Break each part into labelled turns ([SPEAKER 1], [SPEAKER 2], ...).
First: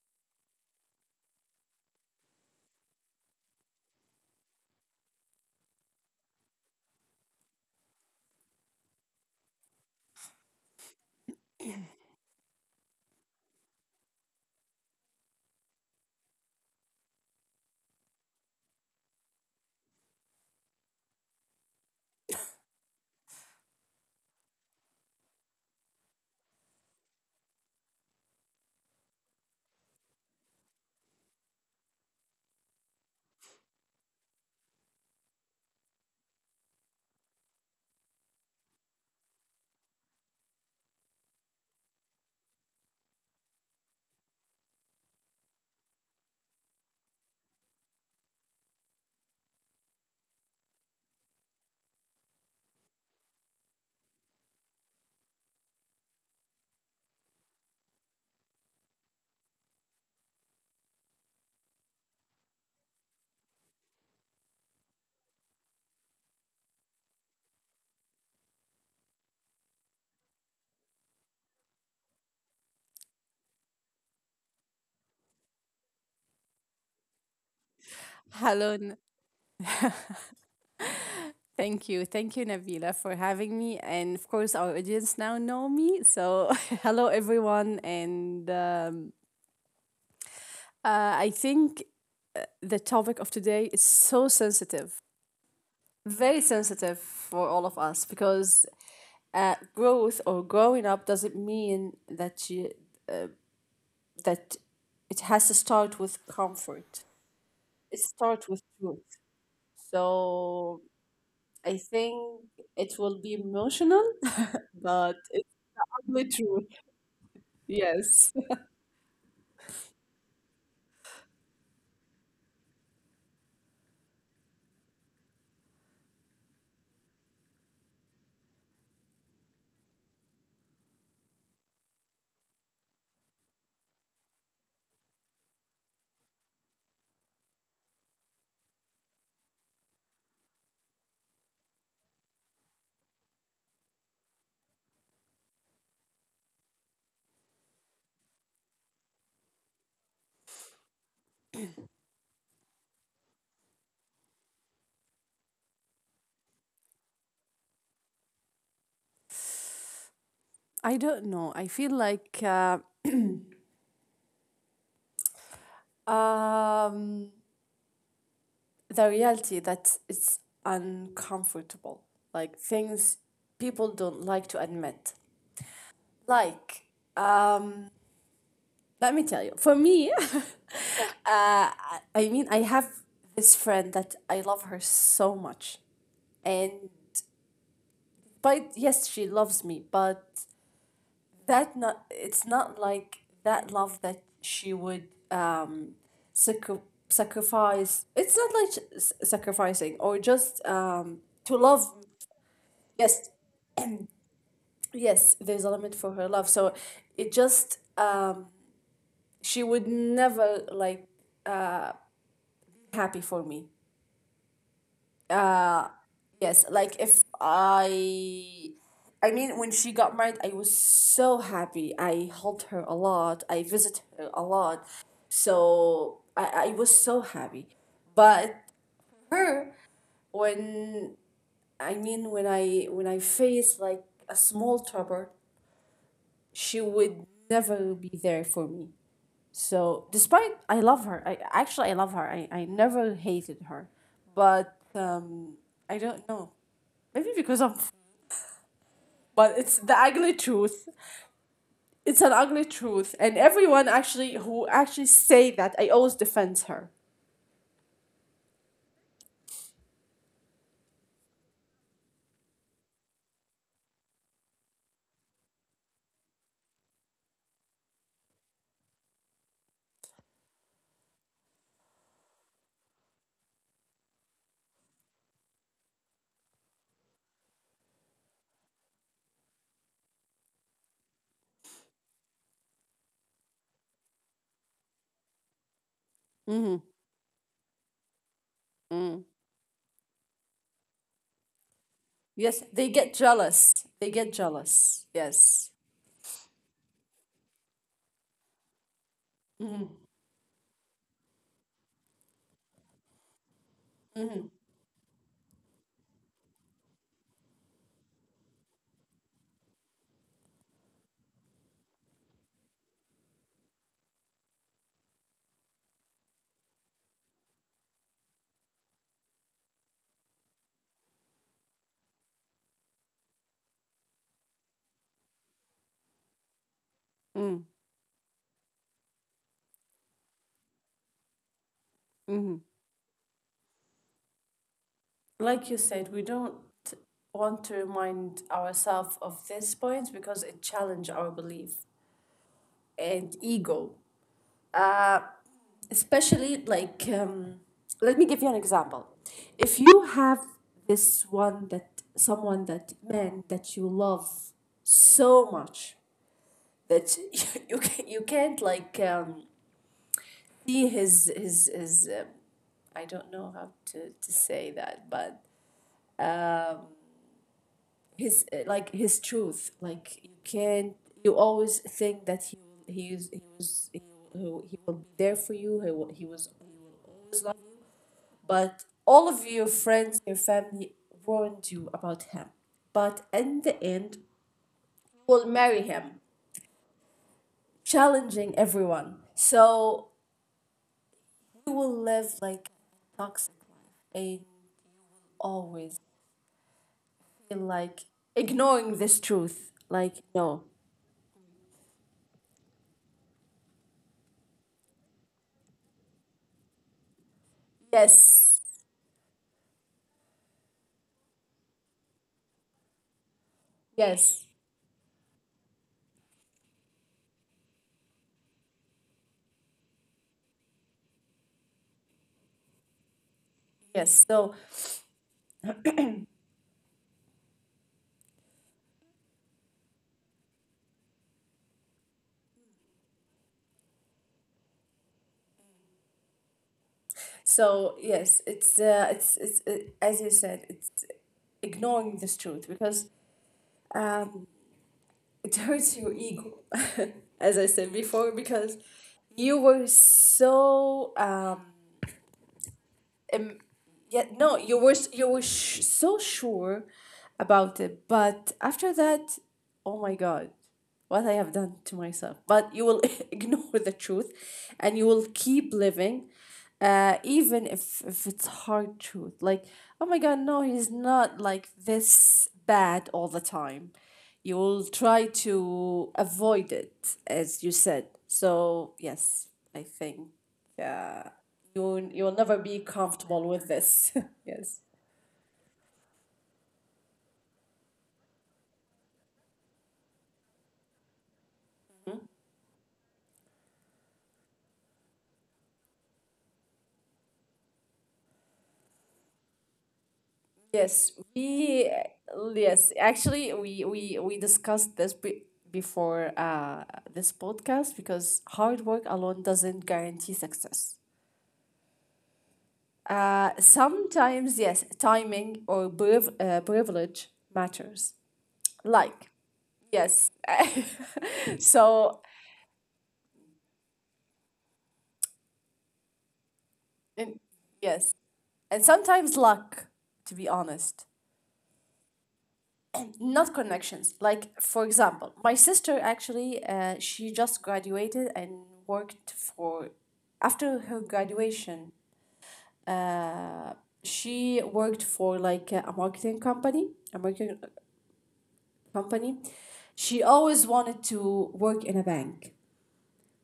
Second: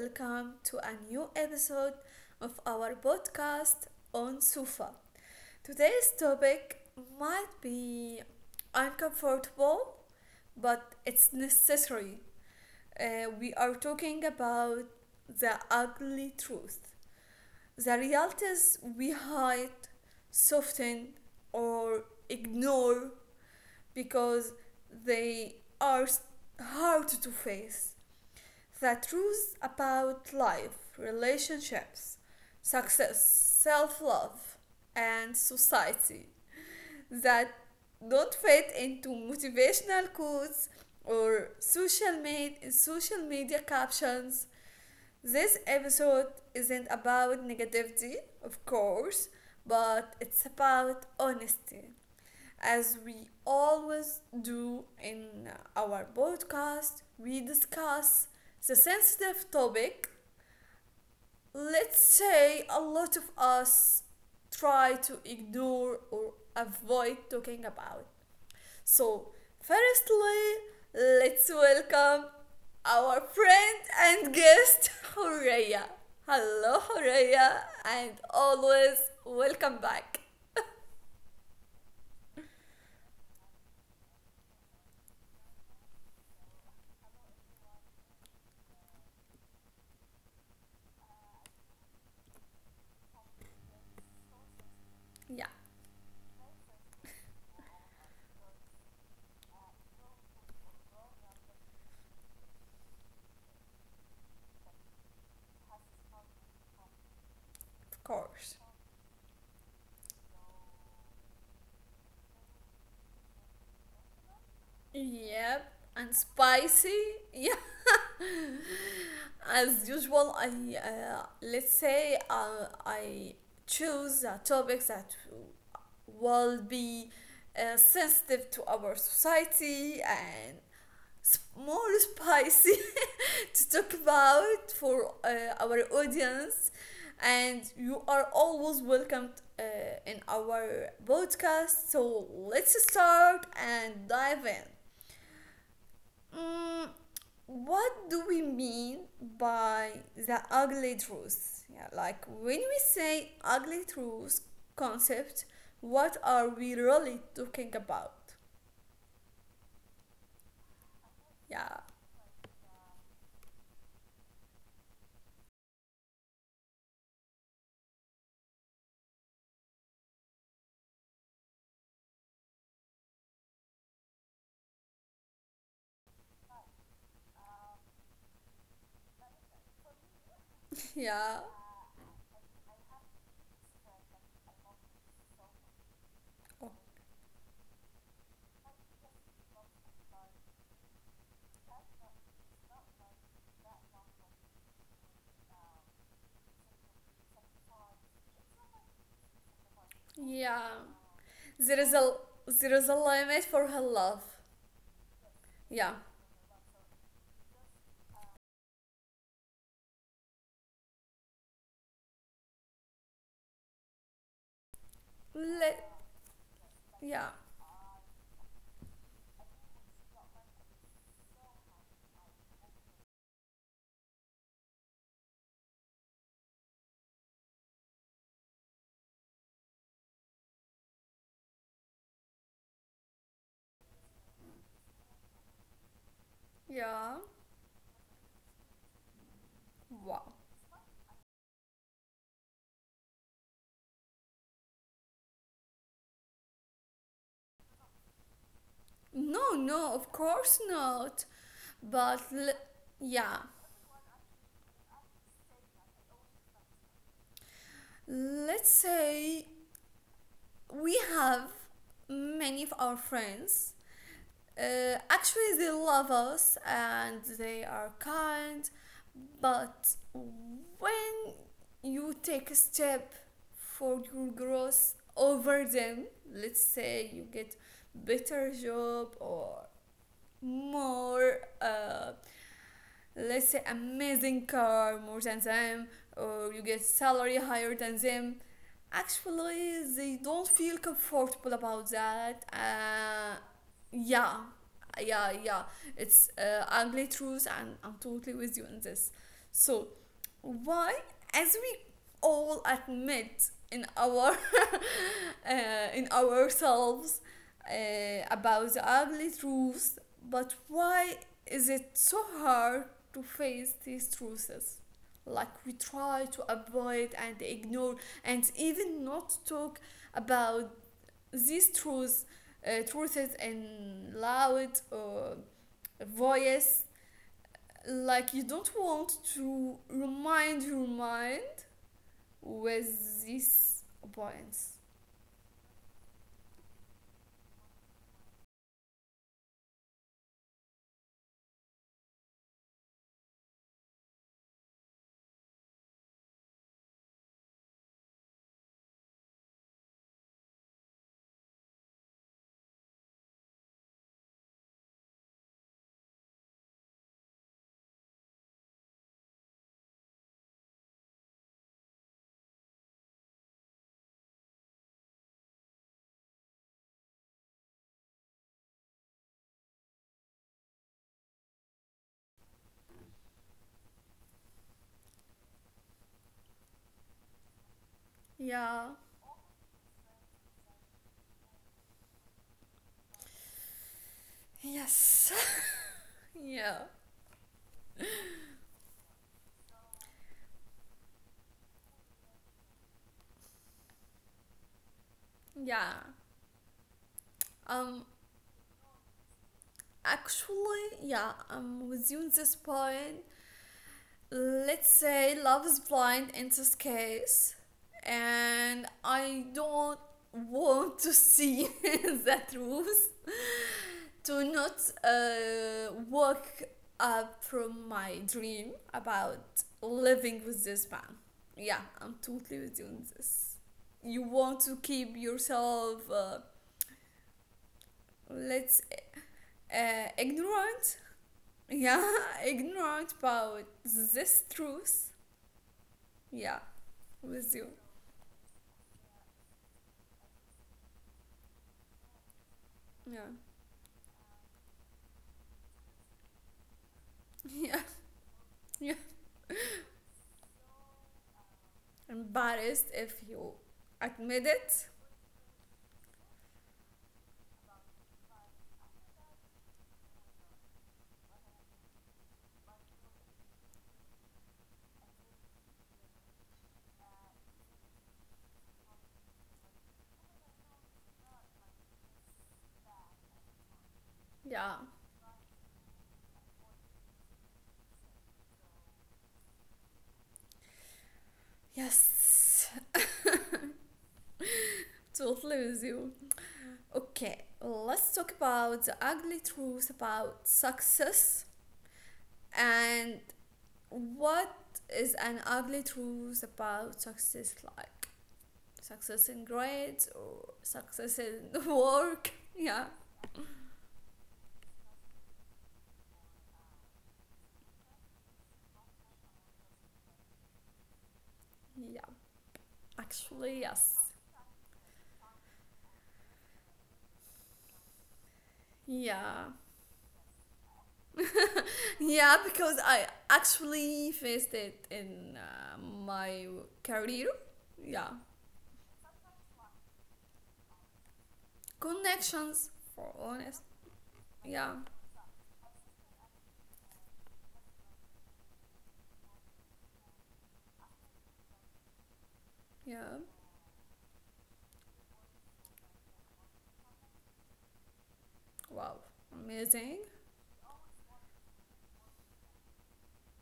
[SPEAKER 1] welcome to a new episode of our podcast on Sufa. Today's topic might be uncomfortable, but it's necessary. We are talking about the ugly truth, the realities we hide, soften, or ignore because they are hard to face the truth about life, relationships, success, self love, and society that don't fit into motivational quotes or social, social media captions. This episode isn't about negativity, of course, but it's about honesty. As we always do in our podcast, we discuss the sensitive topic. Let's say a lot of us try to ignore or avoid talking about. So, firstly, let's welcome our friend and guest, Horeya. Hello, Horeya, and
[SPEAKER 2] Hello.
[SPEAKER 1] always welcome back.
[SPEAKER 2] Thank you, Nabila, for having me. And of course, our audience now know me. So, hello, everyone. And I think the topic of today is so sensitive,
[SPEAKER 1] Yeah,
[SPEAKER 2] very sensitive for all of us because growth or growing up doesn't mean that you that it has to start with comfort. It
[SPEAKER 1] of
[SPEAKER 2] starts with
[SPEAKER 1] course.
[SPEAKER 2] truth. So I think it will be emotional, but it
[SPEAKER 1] Yep,
[SPEAKER 2] the
[SPEAKER 1] and
[SPEAKER 2] truth.
[SPEAKER 1] spicy. Yeah,
[SPEAKER 2] Yes.
[SPEAKER 1] as usual, I let's say I choose a topic that will be sensitive to our society and more spicy to talk about for our audience. And you are always welcomed in our podcast. So let's start and dive in. Mm, what do we mean by the ugly truth? Yeah, like when we say ugly truth concept, what are we really talking about?
[SPEAKER 2] I don't know. I
[SPEAKER 1] Yeah,
[SPEAKER 2] feel like um, the reality that it's uncomfortable, like things people don't like to admit. Like, um, let me tell you, for me,
[SPEAKER 1] yeah,
[SPEAKER 2] I mean, I have this friend that I love her so much, and
[SPEAKER 1] oh,
[SPEAKER 2] but yes, she loves me, but that not it's not like that love that she would. Sacri- Sacrifice, it's not like sacrificing, or just
[SPEAKER 1] yeah.
[SPEAKER 2] to love.
[SPEAKER 1] There is a there is a
[SPEAKER 2] Yes,
[SPEAKER 1] limit for her love.
[SPEAKER 2] yes, there's a limit
[SPEAKER 1] Yeah,
[SPEAKER 2] for her love. So it just she would never, like, uh happy for me.
[SPEAKER 1] Let,
[SPEAKER 2] Yes, like if
[SPEAKER 1] yeah,
[SPEAKER 2] I I mean, when she got married, I was so happy. I helped her a lot. I visit her a lot. So I was so happy. But her when I mean, when I face like a small trouble, she would
[SPEAKER 1] yeah.
[SPEAKER 2] never be there for me. So
[SPEAKER 1] Wow.
[SPEAKER 2] despite I love her, I actually I love her. I never hated her, but I don't know. Maybe because I'm, f- But
[SPEAKER 1] No,
[SPEAKER 2] it's the
[SPEAKER 1] no, of
[SPEAKER 2] ugly
[SPEAKER 1] course
[SPEAKER 2] truth.
[SPEAKER 1] not.
[SPEAKER 2] It's an
[SPEAKER 1] But le-
[SPEAKER 2] ugly truth, and
[SPEAKER 1] yeah,
[SPEAKER 2] everyone actually who actually say that, I always defend her.
[SPEAKER 1] let's say we have many of our friends. Actually, they love us and they are kind, but when you take a step for your growth over them, let's say you get better job or more let's say amazing car more than them or you
[SPEAKER 2] Mm-hmm.
[SPEAKER 1] get salary higher than them
[SPEAKER 2] Mm-hmm.
[SPEAKER 1] actually they don't feel comfortable about that
[SPEAKER 2] Yes, they get jealous. They get
[SPEAKER 1] yeah,
[SPEAKER 2] jealous.
[SPEAKER 1] yeah, yeah.
[SPEAKER 2] Yes.
[SPEAKER 1] It's ugly truth, and I'm totally with you on this. So why, as we all admit in our uh, in ourselves uh, about the ugly truths, but why is it so hard to face these truths? Like we try to avoid and ignore and even not talk about these truths in loud voice. Like you don't want to remind your mind with these points.
[SPEAKER 2] Like you said, we don't want to remind ourselves of these points because it challenge our belief and ego. Uh, Especially, like, let me give you an example. If you have this one that someone, that man that you love so much that you can't, like, see his. I don't know how to say that, but his like, his truth, like you can't you always think that he is he was he, he will be there for you. He will, he was he will always love you. But
[SPEAKER 1] Yeah.
[SPEAKER 2] all of your friends, your family warned you about him, but in the end, you
[SPEAKER 1] Yes.
[SPEAKER 2] will marry him,
[SPEAKER 1] yeah.
[SPEAKER 2] challenging everyone. So you will live like a toxic life and
[SPEAKER 1] Yeah.
[SPEAKER 2] always feel like
[SPEAKER 1] Um.
[SPEAKER 2] ignoring this truth, like no.
[SPEAKER 1] Actually, yeah. I'm with you on this point. Let's say love is blind in this case,
[SPEAKER 2] Yes,
[SPEAKER 1] and I don't want to see the truth to
[SPEAKER 2] yes,
[SPEAKER 1] not work up from my dream about living with this man. Yeah, I'm totally with you on this.
[SPEAKER 2] yes.
[SPEAKER 1] You
[SPEAKER 2] so
[SPEAKER 1] want to keep yourself, let's, ignorant. Yeah, ignorant about this truth. Yeah, with you.
[SPEAKER 2] So yes, it's, as you said, it's ignoring this truth because
[SPEAKER 1] Yeah,
[SPEAKER 2] um, it hurts your ego, as I
[SPEAKER 1] yeah,
[SPEAKER 2] said before, because
[SPEAKER 1] yeah.
[SPEAKER 2] you were so
[SPEAKER 1] Embarrassed if you
[SPEAKER 2] um, yeah,
[SPEAKER 1] admit
[SPEAKER 2] no, you
[SPEAKER 1] it.
[SPEAKER 2] were so sure about it. But after that, oh my god, what I have done to myself. But you will ignore the truth, and you will keep living, even if it's hard truth. Like, oh my god, no, he's not like this bad all the time. You
[SPEAKER 1] Yeah.
[SPEAKER 2] will try to avoid it, as you said. So yes, I think, yeah, you'll never
[SPEAKER 1] Yes.
[SPEAKER 2] be comfortable with this. Yes.
[SPEAKER 1] Totally with you. Okay, let's talk about the ugly truth about success and what is an ugly truth about success, like success in grades or
[SPEAKER 2] Yes,
[SPEAKER 1] success in
[SPEAKER 2] we
[SPEAKER 1] work. Yeah,
[SPEAKER 2] yes, actually, we discussed this before this podcast, because hard work alone doesn't guarantee success.
[SPEAKER 1] yeah, actually, yes.
[SPEAKER 2] Sometimes, yes, timing or privilege matters. Like,
[SPEAKER 1] Yeah,
[SPEAKER 2] yes. so
[SPEAKER 1] yeah, because I actually faced it in my career.
[SPEAKER 2] and,
[SPEAKER 1] Yeah,
[SPEAKER 2] yes. And sometimes luck, to be honest.
[SPEAKER 1] connections for
[SPEAKER 2] Not
[SPEAKER 1] honest.
[SPEAKER 2] connections. Like,
[SPEAKER 1] Yeah,
[SPEAKER 2] for example, my sister actually, she just graduated and worked for after her graduation
[SPEAKER 1] yeah,
[SPEAKER 2] she worked for like a marketing company a marketing
[SPEAKER 1] wow,
[SPEAKER 2] company
[SPEAKER 1] amazing.
[SPEAKER 2] She always wanted to work in a bank,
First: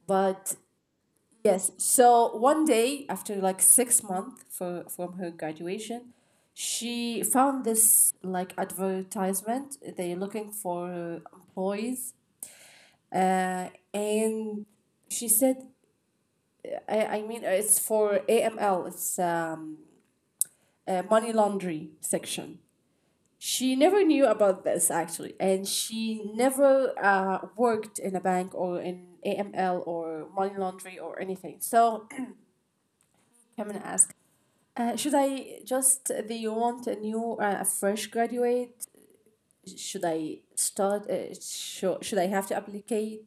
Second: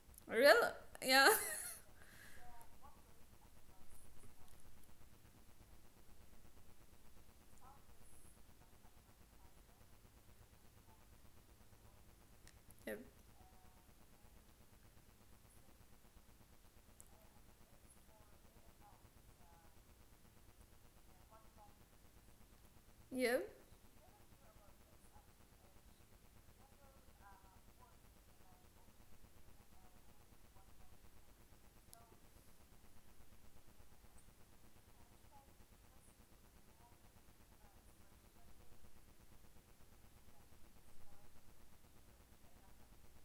[SPEAKER 2] but
[SPEAKER 1] Really? Yeah.
[SPEAKER 2] yes. So one day, after like 6 months from her graduation, she found this like advertisement. They're looking for employees.
[SPEAKER 1] Yep.
[SPEAKER 2] Uh, and she said, I mean, it's for AML. It's, money laundry section.
[SPEAKER 1] Yep.
[SPEAKER 2] She never knew about this actually, and she never worked in a bank or in AML or money laundry or anything. So I'm gonna ask, do you want a new, a fresh graduate, should I start? Should I have to applicate?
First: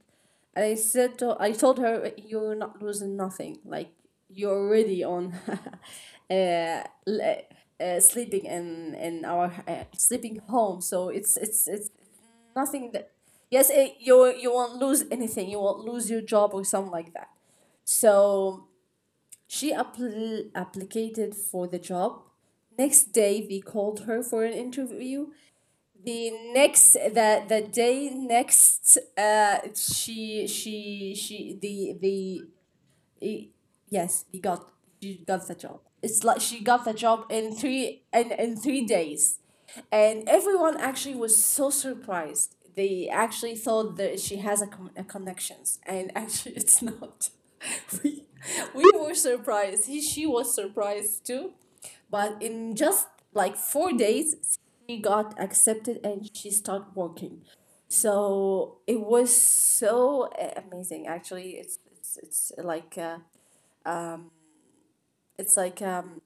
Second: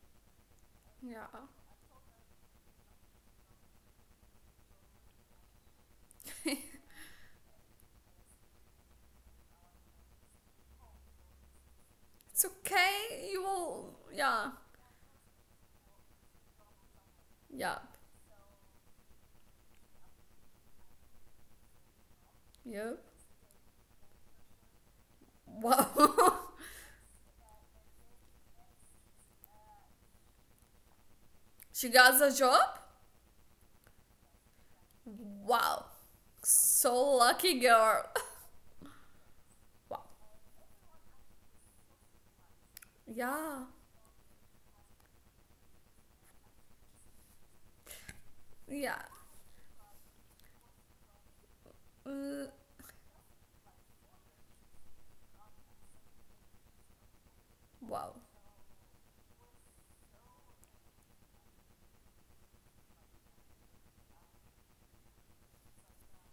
[SPEAKER 2] And
[SPEAKER 1] Yeah.
[SPEAKER 2] I told her, you're not losing nothing. Like, you're uh, le- sleeping in our, sleeping home. So it's
[SPEAKER 1] it's
[SPEAKER 2] nothing that.
[SPEAKER 1] okay. You
[SPEAKER 2] Yes,
[SPEAKER 1] will.
[SPEAKER 2] you
[SPEAKER 1] Yeah.
[SPEAKER 2] you won't lose anything. You won't lose your job or something like that.
[SPEAKER 1] Yep.
[SPEAKER 2] So she applied for the job.
[SPEAKER 1] Yep.
[SPEAKER 2] Next day, they called her for an interview. The
[SPEAKER 1] Wow.
[SPEAKER 2] next the day next she
[SPEAKER 1] She got the
[SPEAKER 2] the
[SPEAKER 1] job?
[SPEAKER 2] e- yes he got She got the
[SPEAKER 1] Wow.
[SPEAKER 2] job. It's like she got
[SPEAKER 1] So
[SPEAKER 2] the job
[SPEAKER 1] lucky
[SPEAKER 2] in
[SPEAKER 1] girl.
[SPEAKER 2] in 3 days.
[SPEAKER 1] Wow.
[SPEAKER 2] And everyone actually was so surprised. They actually
[SPEAKER 1] Yeah.
[SPEAKER 2] thought that she has a connections, and actually it's not. We we,
[SPEAKER 1] Yeah.
[SPEAKER 2] were surprised. He She was surprised too.
[SPEAKER 1] Uh,
[SPEAKER 2] But in just like 4 days, she got accepted and she started working.
[SPEAKER 1] wow.
[SPEAKER 2] So it was so amazing. Actually, it's like,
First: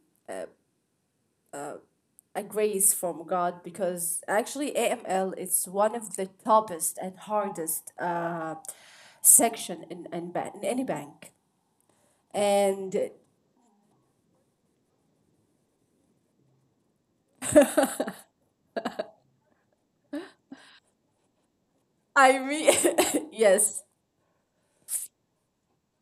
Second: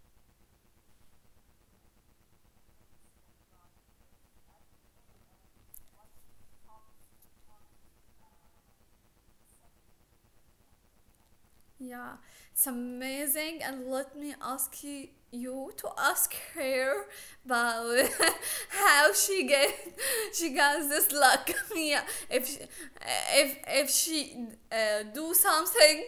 [SPEAKER 2] a grace from God, because actually AML is one of the toughest and hardest section in in any bank.
[SPEAKER 1] Yeah. It's
[SPEAKER 2] And
[SPEAKER 1] amazing. And let me ask you to ask her about how she got this luck. yeah,
[SPEAKER 2] I
[SPEAKER 1] if she,
[SPEAKER 2] re
[SPEAKER 1] if
[SPEAKER 2] yes,
[SPEAKER 1] if she do something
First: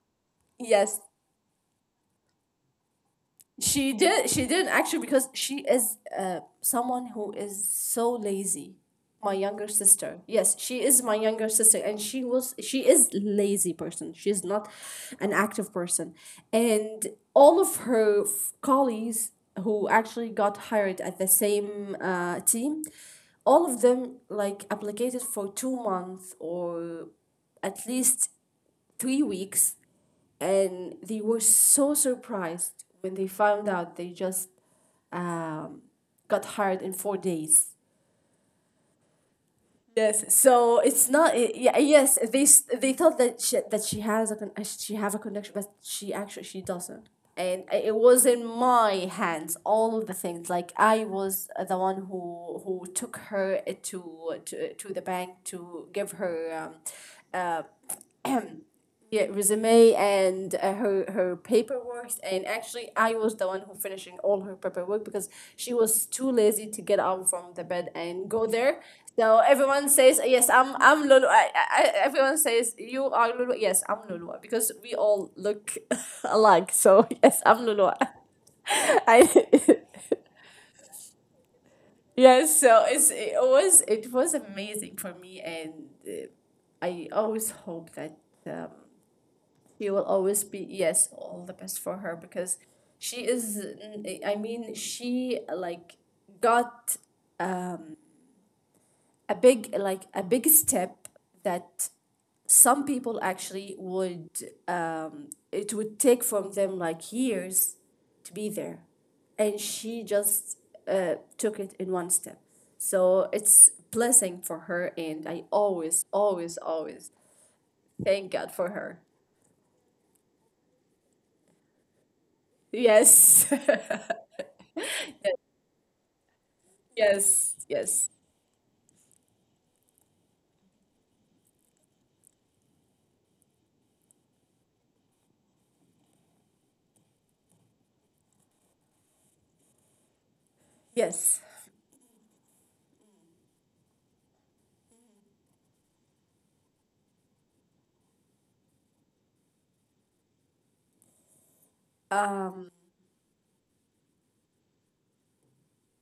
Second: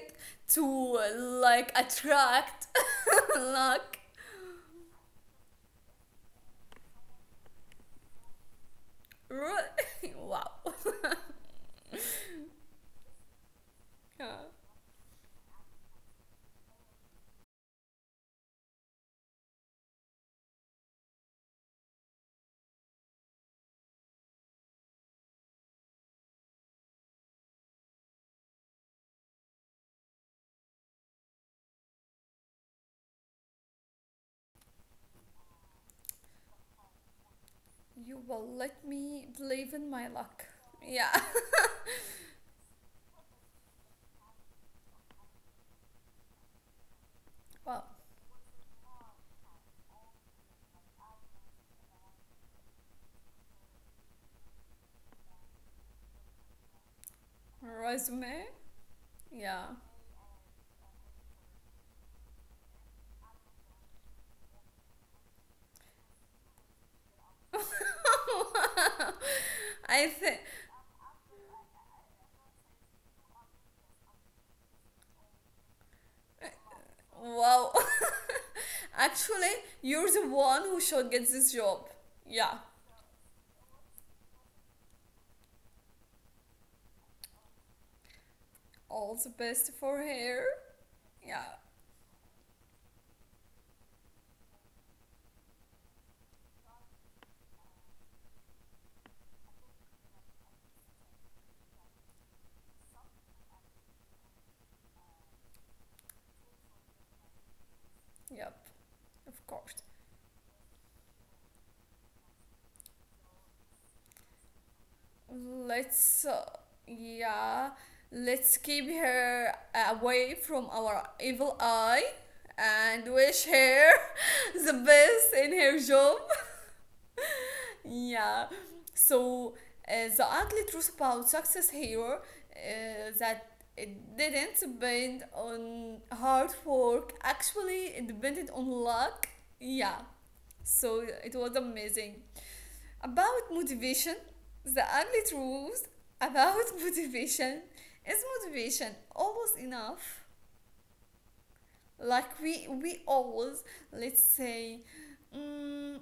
[SPEAKER 1] to
[SPEAKER 2] yes.
[SPEAKER 1] like attract
[SPEAKER 2] She
[SPEAKER 1] luck.
[SPEAKER 2] did. She didn't actually, because she is, someone who is so lazy. My younger sister.
[SPEAKER 1] wow.
[SPEAKER 2] Yes, she is my younger sister, and she was. She is lazy person. She
[SPEAKER 1] Yeah.
[SPEAKER 2] is not an active person, and all of her colleagues who actually got hired at the same, team, all of them like applied for 2 months, or at least 3 weeks, and they were so surprised when they found out they just um, got hired in 4 days.
[SPEAKER 1] You will let me believe in my
[SPEAKER 2] Yes,
[SPEAKER 1] luck.
[SPEAKER 2] so it's
[SPEAKER 1] Yeah.
[SPEAKER 2] not. Yeah, yes, they thought that that she have a connection, but she actually, she doesn't. And
[SPEAKER 1] Well,
[SPEAKER 2] it was in my hands all of the things. Like, I was, the one who took her, to the bank, to give her, um,
[SPEAKER 1] resume.
[SPEAKER 2] yeah,
[SPEAKER 1] Yeah.
[SPEAKER 2] resume, and her paperwork. And actually, I was the one who finishing all her paperwork, because she was too lazy to get out from the bed and go there.
[SPEAKER 1] Wow.
[SPEAKER 2] So everyone
[SPEAKER 1] I
[SPEAKER 2] says
[SPEAKER 1] think.
[SPEAKER 2] yes, I'm Lulu. Everyone says you are Lulu. Yes, I'm Lulu, because we all look alike. So yes, I'm
[SPEAKER 1] Wow.
[SPEAKER 2] Lulu. I
[SPEAKER 1] Actually, you're the one who should get this job. Yeah.
[SPEAKER 2] Yes. So it was amazing for me, and uh, I always hope that. Um,
[SPEAKER 1] All the best
[SPEAKER 2] she
[SPEAKER 1] for
[SPEAKER 2] will always
[SPEAKER 1] her.
[SPEAKER 2] be, yes, all
[SPEAKER 1] Yeah.
[SPEAKER 2] the best for her, because she is n- I mean she like got a big, like a big step that some people actually would, it would take from them like years to be
[SPEAKER 1] Yep,
[SPEAKER 2] there.
[SPEAKER 1] of
[SPEAKER 2] And
[SPEAKER 1] course.
[SPEAKER 2] she just took it in one step. So it's blessing for her, and I always,
[SPEAKER 1] Let's, uh,
[SPEAKER 2] always, always
[SPEAKER 1] yeah,
[SPEAKER 2] thank god
[SPEAKER 1] let's
[SPEAKER 2] for
[SPEAKER 1] keep
[SPEAKER 2] her.
[SPEAKER 1] her away from our evil eye and
[SPEAKER 2] Yes.
[SPEAKER 1] wish her the best in her job.
[SPEAKER 2] Yes, yes,
[SPEAKER 1] yeah, so the ugly truth about success here that it didn't depend on hard work, actually, it depended on luck. Yeah, so it
[SPEAKER 2] yes.
[SPEAKER 1] was amazing. About motivation, the ugly truth about motivation is motivation always enough. Like we
[SPEAKER 2] Um,
[SPEAKER 1] we always, let's say, mm,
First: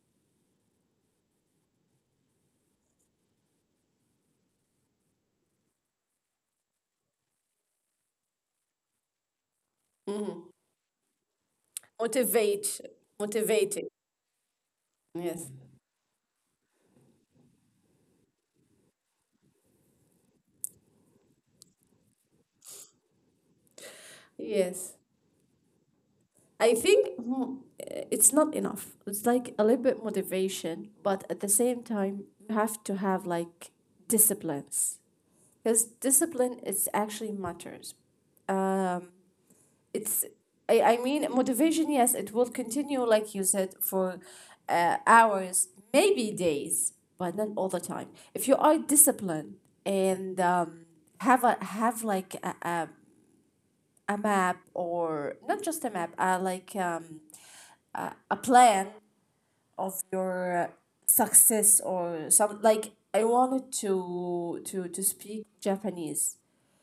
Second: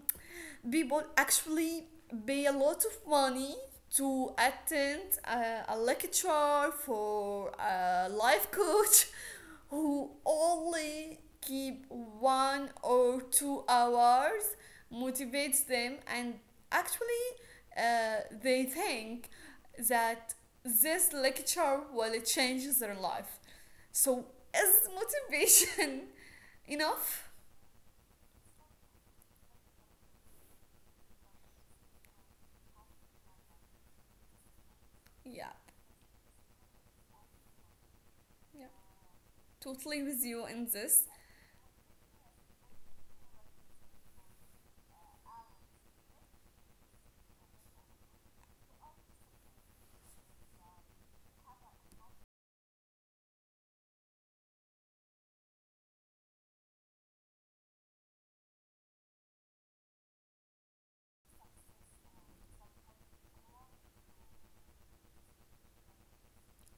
[SPEAKER 1] people actually pay a lot of money to attend a lecture for a life coach who only keep one
[SPEAKER 2] motivate,
[SPEAKER 1] or two
[SPEAKER 2] Motivating.
[SPEAKER 1] hours
[SPEAKER 2] Yes,
[SPEAKER 1] motivates them, and actually they think that this lecture will change their life, so is
[SPEAKER 2] yes.
[SPEAKER 1] motivation
[SPEAKER 2] I think,
[SPEAKER 1] enough?
[SPEAKER 2] it's not enough. It's like a little bit motivation, but at the same time, you have to have like disciplines,
[SPEAKER 1] Yeah,
[SPEAKER 2] because discipline is actually matters.
[SPEAKER 1] yeah, totally
[SPEAKER 2] it's
[SPEAKER 1] with you in
[SPEAKER 2] I
[SPEAKER 1] this.
[SPEAKER 2] mean, motivation, yes, it will continue, like you said, for hours, maybe days, but not all the time. If you are disciplined, and have like a map, or not just a map, like, a plan of your success. Or, some like, I wanted to speak Japanese.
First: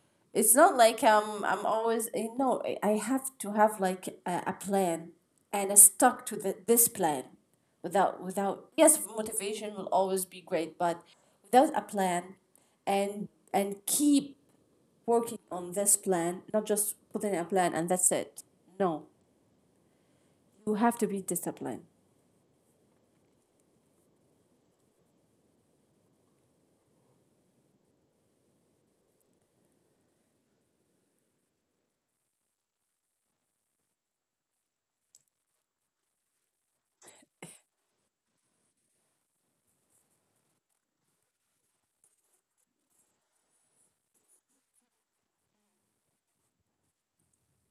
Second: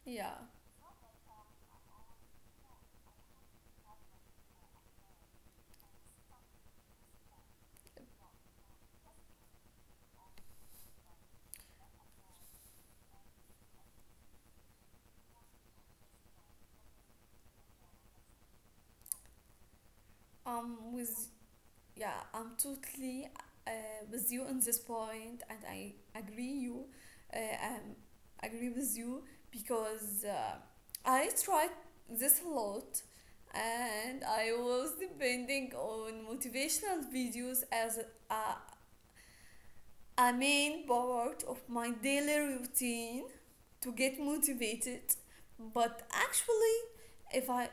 [SPEAKER 1] Yeah,
[SPEAKER 2] It's not like, I'm always, I have to have like a plan, and I stuck to this plan. Without, yes, motivation will always be great, but without a plan, and keep working on this plan, not just putting a plan and that's it. No, you
[SPEAKER 1] I'm
[SPEAKER 2] have to be
[SPEAKER 1] with
[SPEAKER 2] disciplined.
[SPEAKER 1] yeah, I'm totally uh, with you on this point, and uh, um, agree with you because I tried this a lot, and I was depending on motivational videos as a, a main part of my daily routine to get motivated, but if I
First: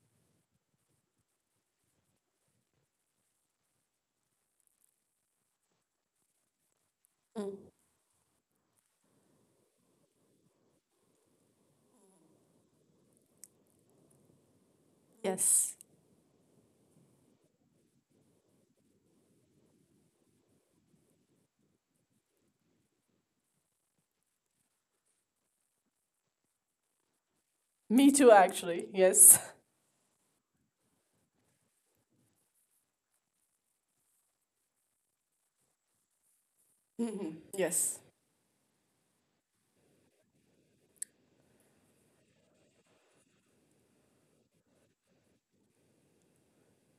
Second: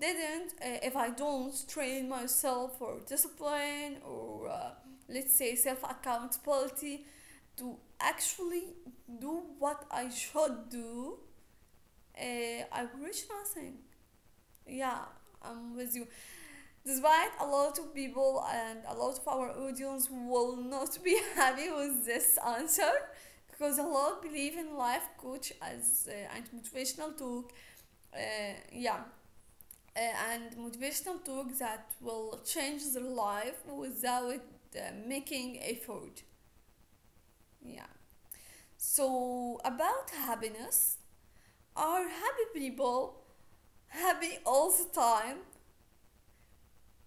[SPEAKER 1] if I don't train myself for discipline or let's say self accountability to
[SPEAKER 2] Mm.
[SPEAKER 1] actually do what I should do, uh, I will reach nothing. Yeah,
[SPEAKER 2] Yes.
[SPEAKER 1] I'm with you. Despite a lot of people and a lot of our audience will not be happy with this answer because a lot believe in life coach as and motivational talk.
[SPEAKER 2] Me
[SPEAKER 1] Uh,
[SPEAKER 2] too, actually.
[SPEAKER 1] yeah,
[SPEAKER 2] Yes.
[SPEAKER 1] uh, and motivational talk that will change their life without uh, making effort.
[SPEAKER 2] Mhm.
[SPEAKER 1] Yeah.
[SPEAKER 2] Yes.
[SPEAKER 1] So about happiness, are happy people happy all the time?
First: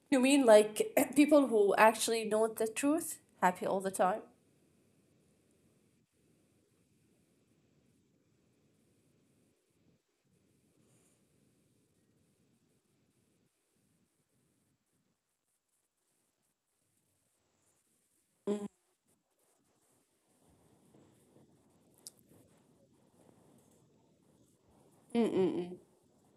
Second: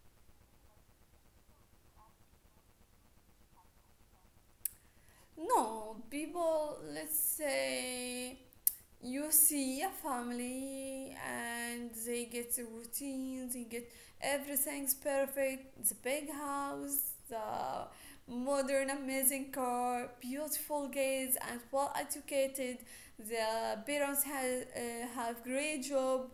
[SPEAKER 2] You mean, like, people who actually know the truth, happy all the time?
[SPEAKER 1] No, people, let's say you see a family and they get the routine, they get everything's perfect, the big house, the modern amazing car, beautiful kids and well educated, the parents have great job,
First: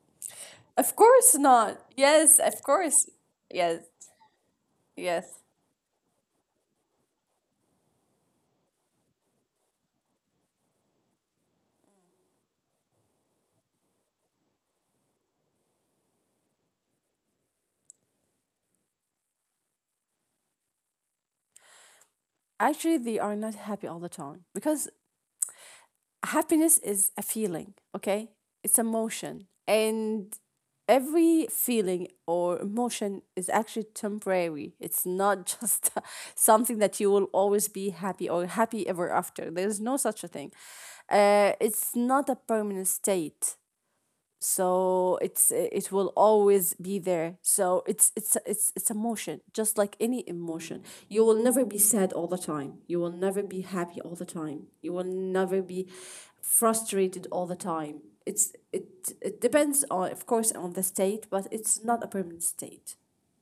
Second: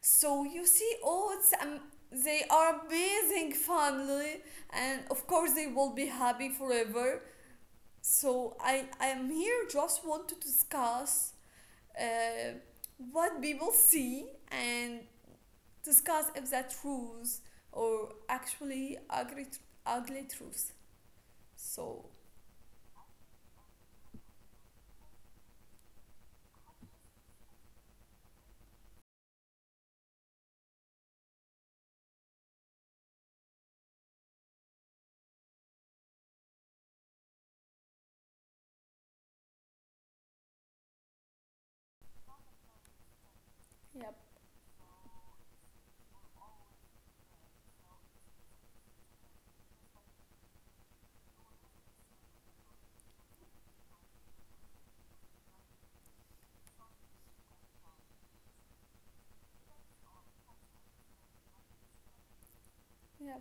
[SPEAKER 1] so you see,
[SPEAKER 2] Of
[SPEAKER 1] oh,
[SPEAKER 2] course
[SPEAKER 1] it's
[SPEAKER 2] not. Yes,
[SPEAKER 1] they
[SPEAKER 2] of
[SPEAKER 1] are
[SPEAKER 2] course.
[SPEAKER 1] amazing
[SPEAKER 2] Yes,
[SPEAKER 1] family, and of
[SPEAKER 2] yes.
[SPEAKER 1] course they will be happy forever. So I am here just want to discuss uh, what people see and discuss if that are truths or actually ugly, ugly truths. So,
[SPEAKER 2] Actually, they are not happy all the time, because happiness is a feeling, okay? It's emotion. And every feeling or emotion is actually temporary. It's not just something that you will always be happy or happy ever after. There's no such a thing. It's not a permanent state.
[SPEAKER 1] yep,
[SPEAKER 2] So it will always be there, so it's emotion, just like any emotion. You will never be sad all the time, you will never be happy all the time, you will never be frustrated all the time. it's it it depends on, of course, on the state, but it's not a permanent state.
[SPEAKER 1] yep,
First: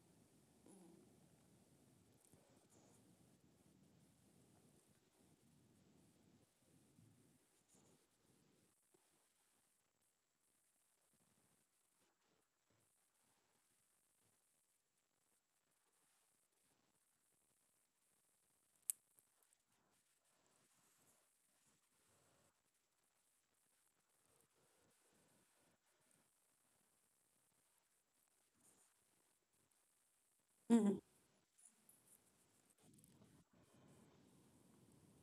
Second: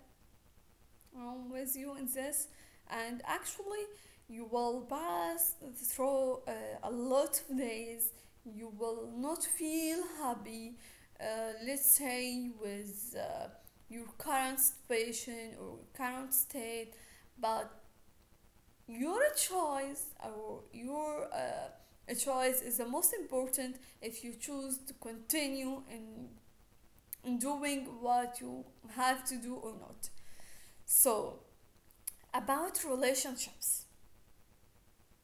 [SPEAKER 1] I'm with you in this. And actually, you will pass through a lot of days. You will not feel happy, let's say, with your current situation or current state, but your choice or your a choice is the most important, if you choose to continue in doing what you have to do or not. So about relationships,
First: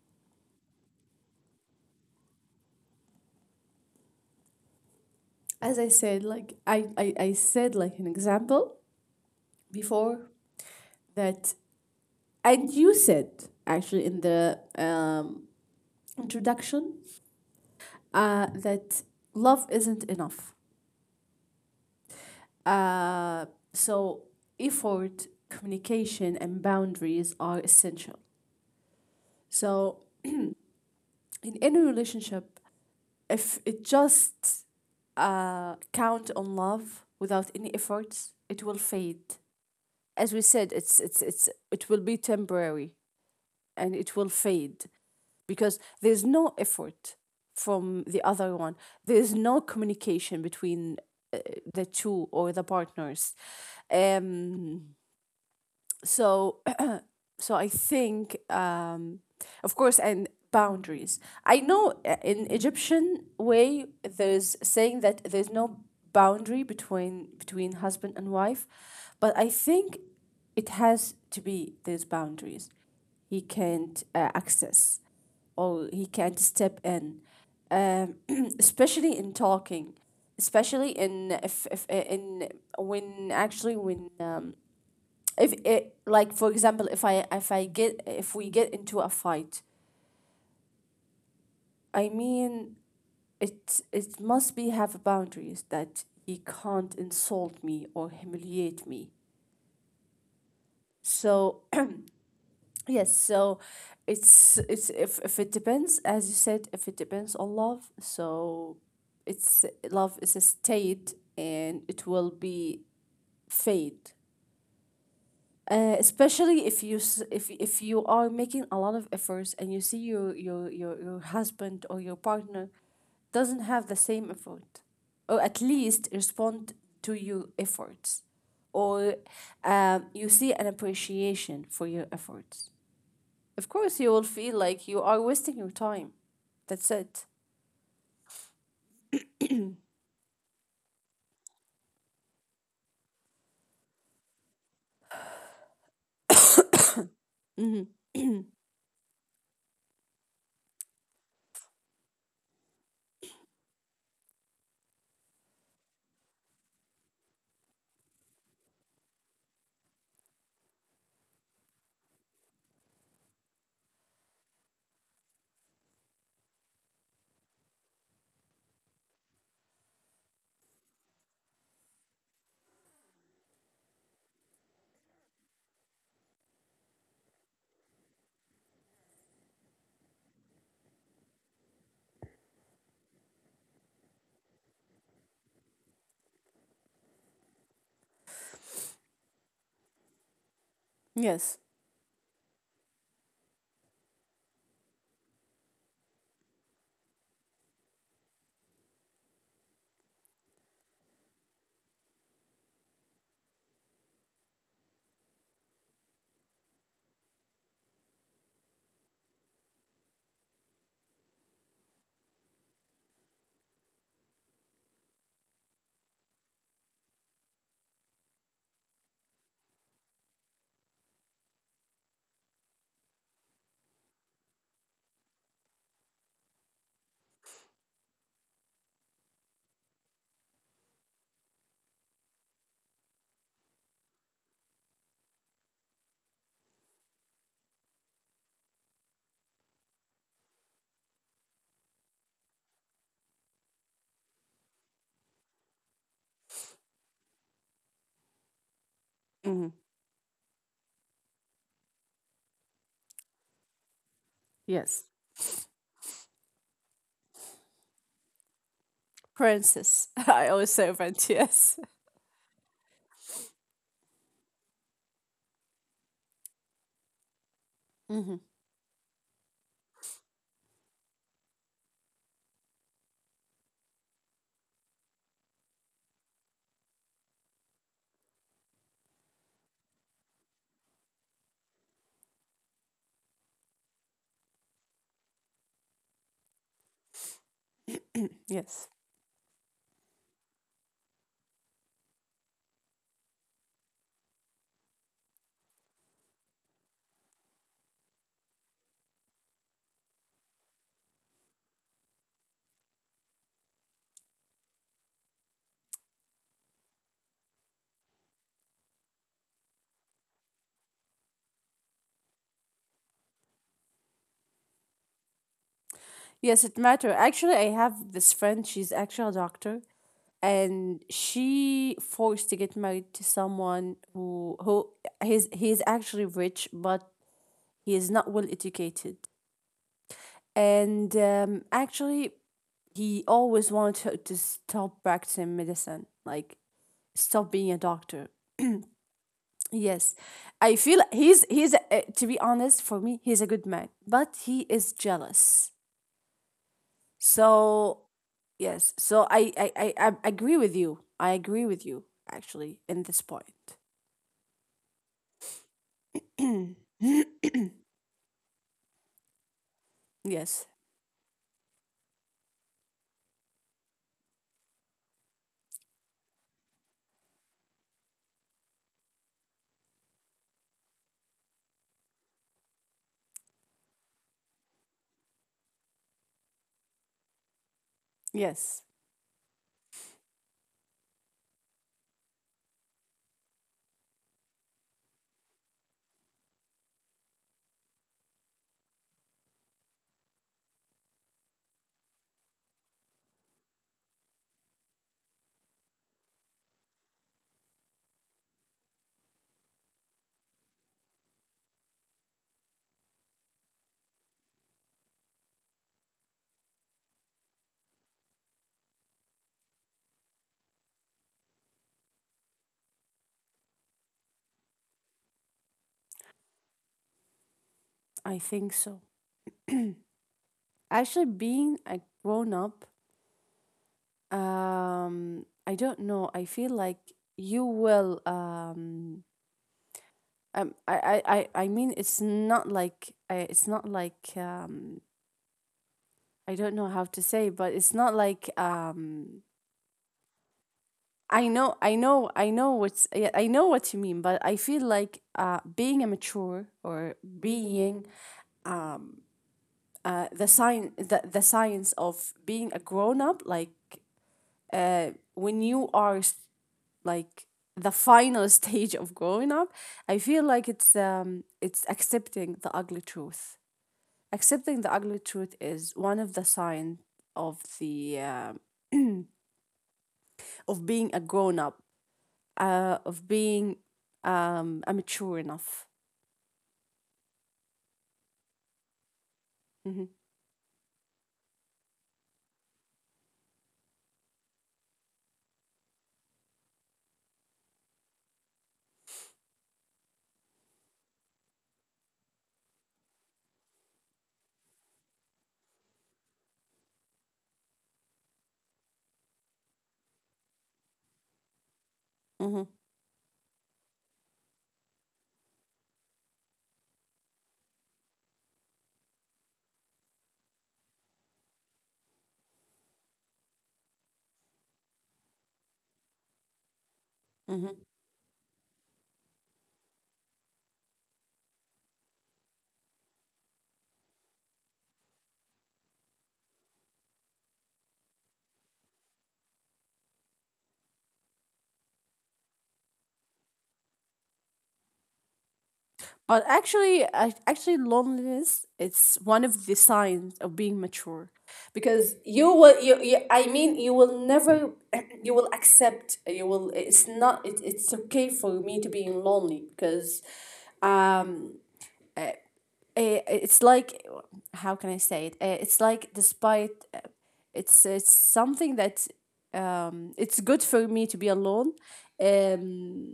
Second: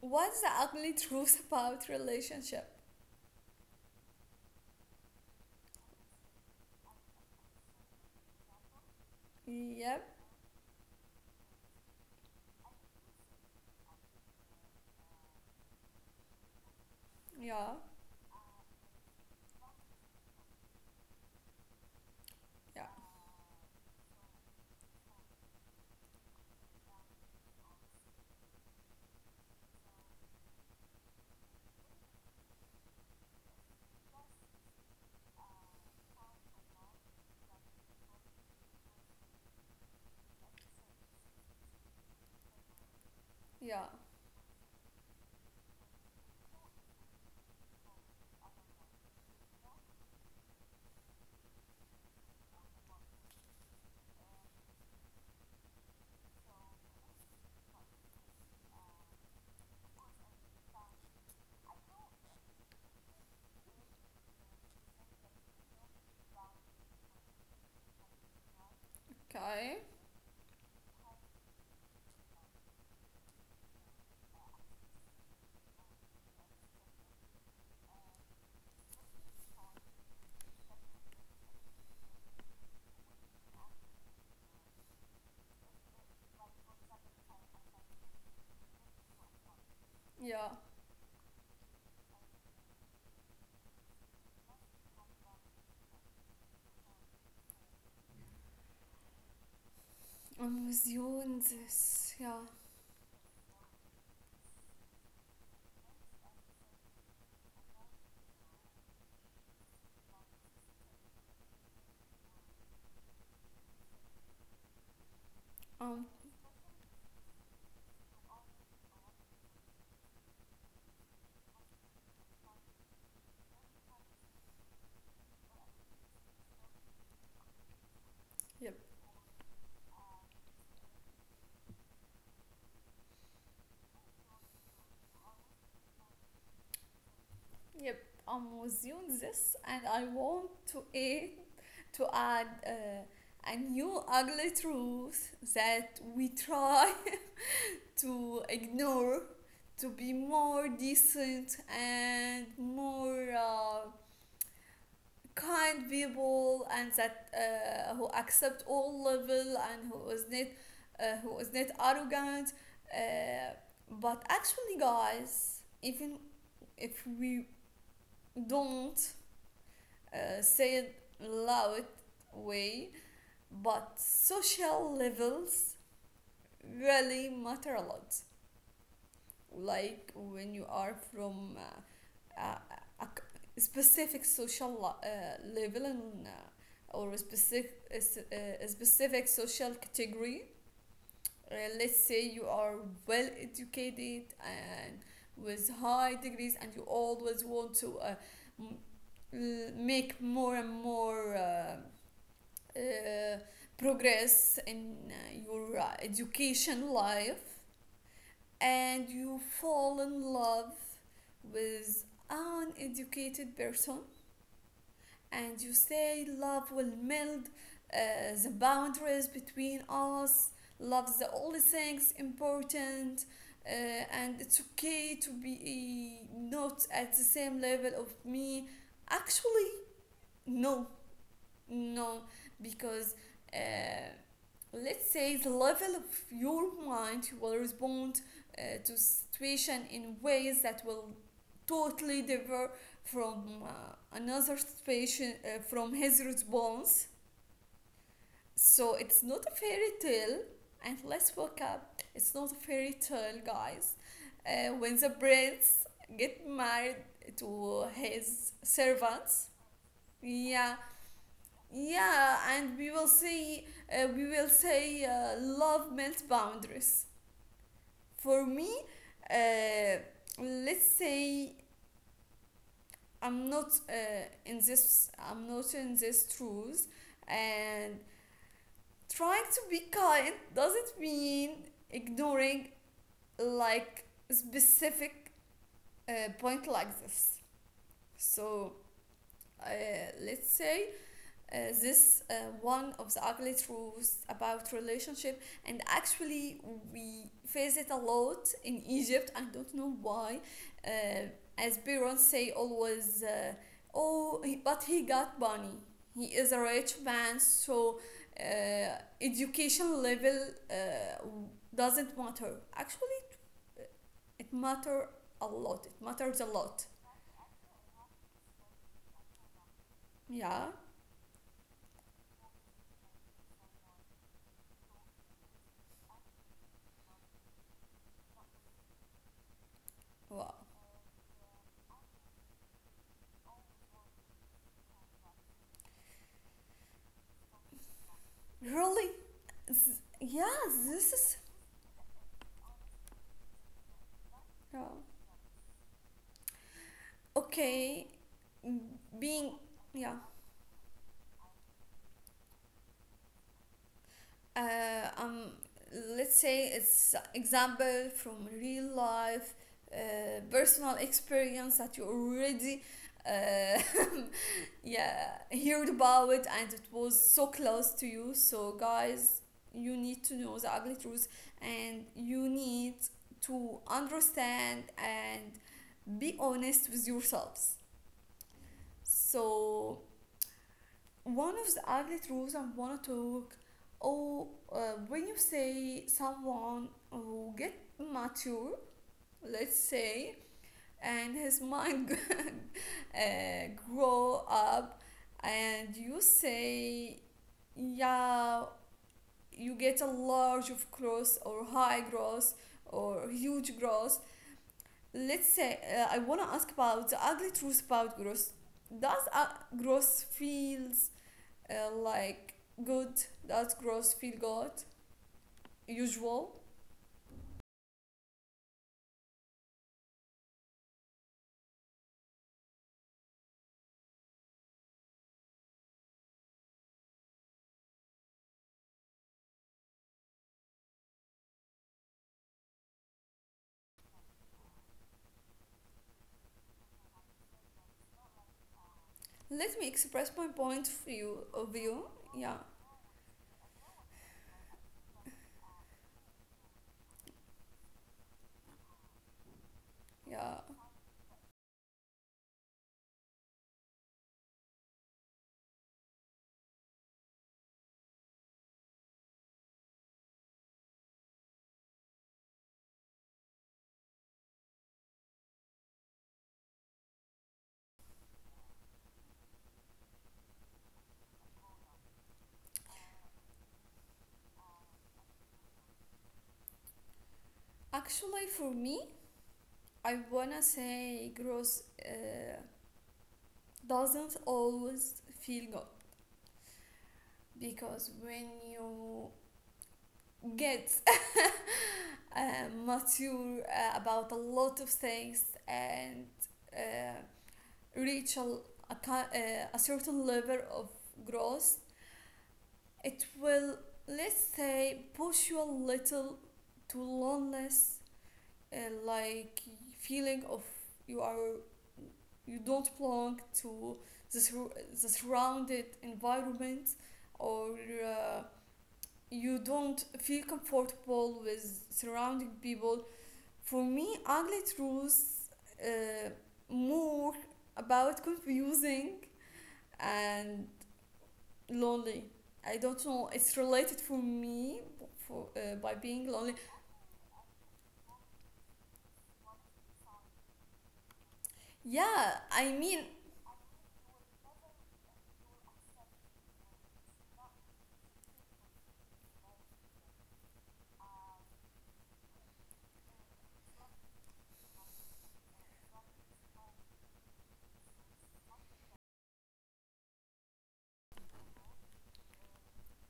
[SPEAKER 1] what's the ugly truth about relationship?
[SPEAKER 2] As I said, like, I said, like an example
[SPEAKER 1] Yep,
[SPEAKER 2] before that, and you said actually in the, introduction,
[SPEAKER 1] yeah,
[SPEAKER 2] that love isn't enough.
[SPEAKER 1] yeah,
[SPEAKER 2] Uh, so, effort, communication, and boundaries are essential. So, in any relationship, if it just count on love without any efforts, it will fade. As we said, it's it will be temporary.
[SPEAKER 1] yeah,
[SPEAKER 2] And it will fade because there's no effort from the other one. There's no communication between uh, the two or the partners. Um, so so I think, of course, and boundaries. I know in Egyptian way there's saying that there's no boundary between husband and wife, but I
[SPEAKER 1] okay,
[SPEAKER 2] think it has to be there's boundaries. He can't access, or he can't step in, um, especially in talking, especially in if in when actually when if it like for example if we get into a fight.
[SPEAKER 1] yeah,
[SPEAKER 2] I mean, it must be have boundaries that he can't insult me or humiliate me.
[SPEAKER 1] I'm with you in
[SPEAKER 2] So
[SPEAKER 1] this. Yeah.
[SPEAKER 2] yes, so it's if it depends, as you said, if it depends on love. So it's love is a state and it will be fade,
[SPEAKER 1] um
[SPEAKER 2] especially if you are making a lot of efforts and you see your husband or your partner doesn't have the same effort, or at least respond to your efforts,
[SPEAKER 1] yep.
[SPEAKER 2] or you see an appreciation for your efforts. Of course you will feel like you are wasting your time. That's it.
[SPEAKER 1] Yep, I'm with you on this, and I want to add, a new ugly truth that we try
[SPEAKER 2] Mm-hmm.
[SPEAKER 1] to ignore to be more decent and more kind people and that who accept all level and who is not arrogant uh, but actually guys, even if we don't say it loud way, but social levels really matter a lot. Like when you are from a specific social level and or a specific social category.
[SPEAKER 2] Yes.
[SPEAKER 1] Let's say you are well educated and with high degrees, and you always want to m- make more and more. Uh, progress in your education life, and you fall in love with an educated person, and you say love will meld uh, the boundaries between us, love's the only things important, uh, and it's okay to be not at the same level of me. Ah, no. No, because uh, let's say the level of your mind will respond to situation in ways that will totally differ from another situation from his response. So it's not a
[SPEAKER 2] Mm-hmm.
[SPEAKER 1] fairy tale. And let's wake up. It's not a fairy tale, guys. Uh,
[SPEAKER 2] Yes,
[SPEAKER 1] when the prince get married to his servants,
[SPEAKER 2] princess. I always
[SPEAKER 1] yeah,
[SPEAKER 2] say friend. Yes.
[SPEAKER 1] yeah, and we will say love melts boundaries.
[SPEAKER 2] Mm-hmm.
[SPEAKER 1] For me, uh, let's say I'm not uh, I'm not in this truth, and trying to be kind doesn't mean ignoring like specific uh, point like this.
[SPEAKER 2] Yes.
[SPEAKER 1] So uh, let's say this one of the ugly truths about relationship, and actually we face it a lot in Egypt. I don't know why. uh, as parents say always, oh, but he got money, he is a rich man, so education level uh, doesn't matter, actually, uh, it matters a lot, it
[SPEAKER 2] Yes,
[SPEAKER 1] matters a
[SPEAKER 2] it
[SPEAKER 1] lot.
[SPEAKER 2] matter. Actually, I have this friend, she's actually a doctor,
[SPEAKER 1] Yeah,
[SPEAKER 2] and she forced to get married to someone who he's actually rich, but he is not well educated.
[SPEAKER 1] wow,
[SPEAKER 2] And actually, he always wanted her to stop practicing medicine, like stop being a doctor.
[SPEAKER 1] really.
[SPEAKER 2] Yes,
[SPEAKER 1] Yeah,
[SPEAKER 2] I feel
[SPEAKER 1] this is,
[SPEAKER 2] he's to be honest, for me, he's a good man, but he
[SPEAKER 1] yeah,
[SPEAKER 2] is jealous. So
[SPEAKER 1] okay.
[SPEAKER 2] yes, so
[SPEAKER 1] Being,
[SPEAKER 2] I
[SPEAKER 1] yeah,
[SPEAKER 2] agree with you. I agree with you actually in this point.
[SPEAKER 1] uh, um let's say it's example from real life,
[SPEAKER 2] Yes,
[SPEAKER 1] personal experience that you already uh, yeah heard about it, and it was so close to you, so guys, you need to know the ugly truth, and you need to understand and be honest with yourselves.
[SPEAKER 2] yes,
[SPEAKER 1] So one of the ugly truths I want to talk. Oh, when you say someone who get mature, let's say, and his mind uh, grow up, and you say, yeah, you get a large of growth or high growth or huge growth. Let's say I want to ask about the ugly truth about growth. Does growth feels like good, that gross, feel good, usual.
[SPEAKER 2] I think so. Actually, being a grown up, I don't know. I feel like you will. I mean, it's not like I, it's not like I don't know how to say, but it's not like
[SPEAKER 1] Let me express my point of view.
[SPEAKER 2] I know, I know, I
[SPEAKER 1] Yeah,
[SPEAKER 2] know what's, yeah, I know what you mean. But I feel like being a mature or being
[SPEAKER 1] yeah.
[SPEAKER 2] the science of being a grown up, like when you are like the final stage of growing up, I feel like it's accepting the ugly truth. Accepting the ugly truth is one of the signs of the of being a grown up, of being a mature enough.
[SPEAKER 1] Actually, for me,
[SPEAKER 2] Mm-hmm.
[SPEAKER 1] I wanna say gross, doesn't always feel good because when you get mature about a lot of things and uh, reach a, a certain level of growth.
[SPEAKER 2] Mm-hmm.
[SPEAKER 1] It will, let's say, push you a little to loneliness, uh, like feeling of you are you don't belong to the surrounded environment or
[SPEAKER 2] Mm-hmm.
[SPEAKER 1] uh, you don't feel comfortable with surrounding people. For me, ugly truths uh, more about confusing and lonely. I don't know. It's related for me for by being
[SPEAKER 2] But
[SPEAKER 1] lonely.
[SPEAKER 2] actually, actually, loneliness it's one of the signs of being mature, because
[SPEAKER 1] Yeah,
[SPEAKER 2] you
[SPEAKER 1] I
[SPEAKER 2] will, you,
[SPEAKER 1] mean,
[SPEAKER 2] you I mean, you will never, you will accept, you will. It's not. It's okay for me to be lonely because, um, it's like, how can I say it? It's like despite, it's something that, it's good for me to be alone, um,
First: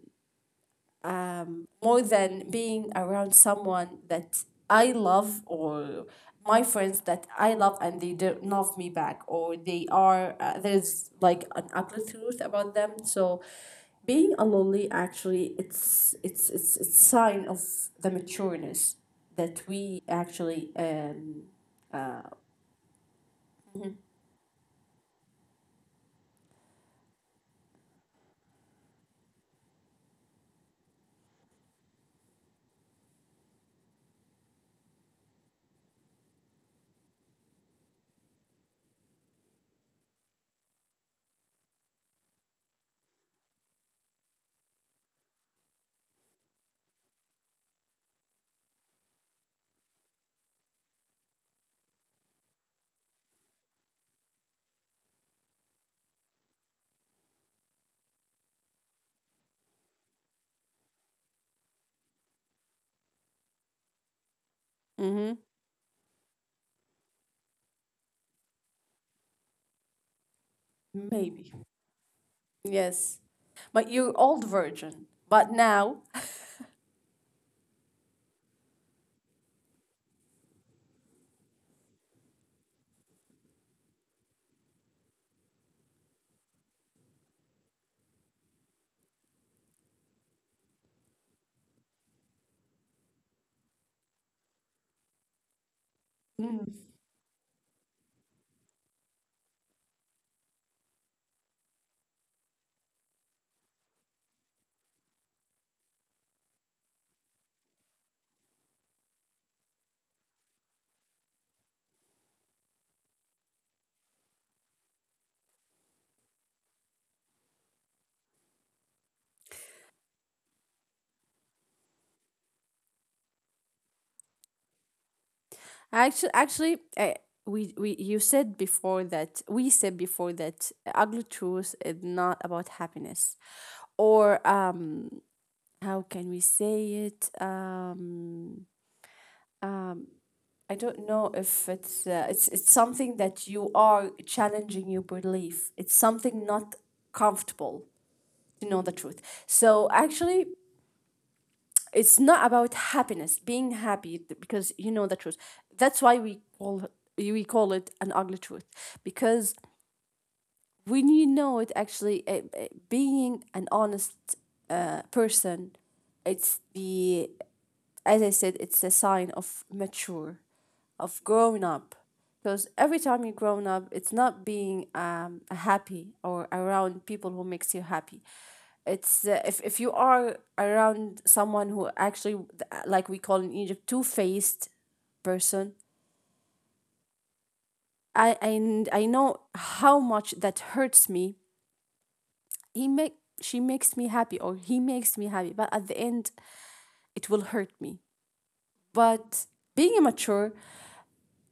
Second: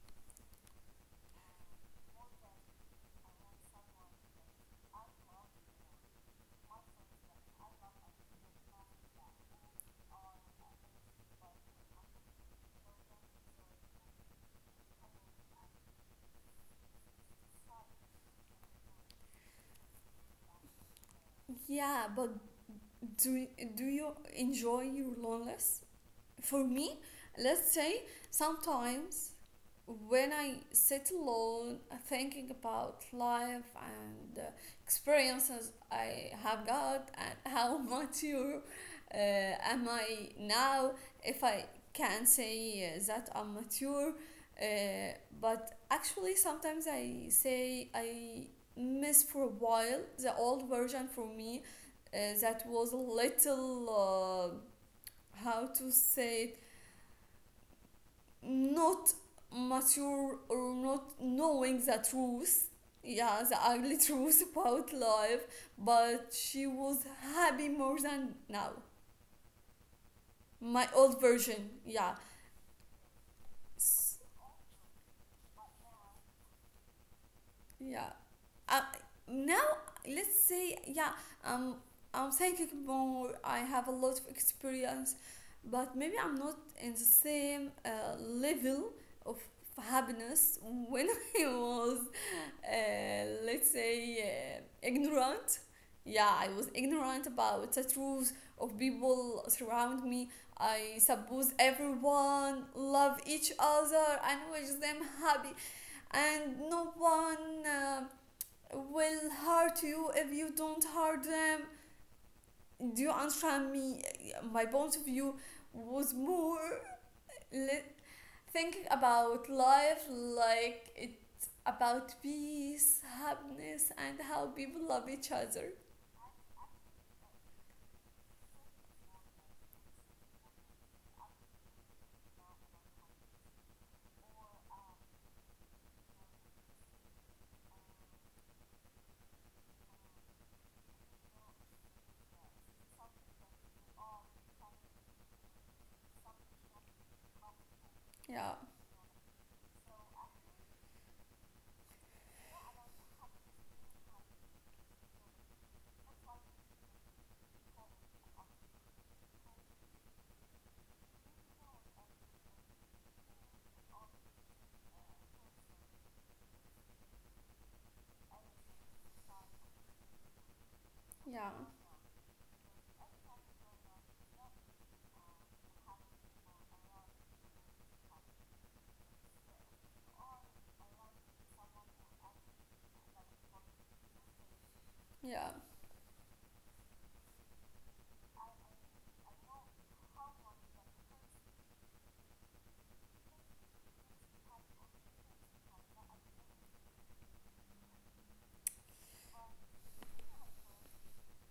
[SPEAKER 2] more than being around someone that I love, or my friends that I love and they don't love me back, or they are, there's like an ugly truth about them. So being a lonely actually it's sign of the matureness that we actually
[SPEAKER 1] yeah,
[SPEAKER 2] uh
[SPEAKER 1] but do do you enjoy your loneliness? For me, let's say sometimes when I sit alone thinking about life and experiences I have got and how mature am I now, if I can say that I'm mature, uh, but actually sometimes I say I miss for a while the old version for me, that was a little, how to say, not mature or not knowing the truth, yeah, the ugly truth about
[SPEAKER 2] Mm-hmm.
[SPEAKER 1] life. But she was happy more than now, my old
[SPEAKER 2] Maybe,
[SPEAKER 1] version. Yeah,
[SPEAKER 2] yes, but you're old virgin, but now.
[SPEAKER 1] yeah. Uh, Now let's say, yeah, um, I'm thinking more, I have a lot of experience, but maybe I'm not in the same level of happiness when I was, let's say, ignorant. Yeah, I was ignorant about the truth of people surround me. I suppose everyone love each other and wish them happy, and no one will hurt you if you don't hurt them. Do you understand me? My point of view was more, li- thinking about life like it's about peace, happiness, and how people love each other.
[SPEAKER 2] Actually, actually, we you said before that we said before that ugly truth is not about happiness, or how can we say it? I don't know if it's it's something that you are challenging your belief. It's something not comfortable
[SPEAKER 1] Yeah,
[SPEAKER 2] to know the truth. So actually, it's not about happiness, being happy because you know the truth. That's why we call, we call it an ugly truth, because when you know it actually being an honest person, it's the, as I said, it's a sign of mature, of
[SPEAKER 1] yeah,
[SPEAKER 2] growing up. Because every time you're grown up, it's not being happy or around people who makes you happy. It's if you are around someone who actually like we call in Egypt two-faced
[SPEAKER 1] yeah.
[SPEAKER 2] person, I know how much that hurts me. He make, she makes me happy or he makes me happy, but at the end it will hurt me. But being immature,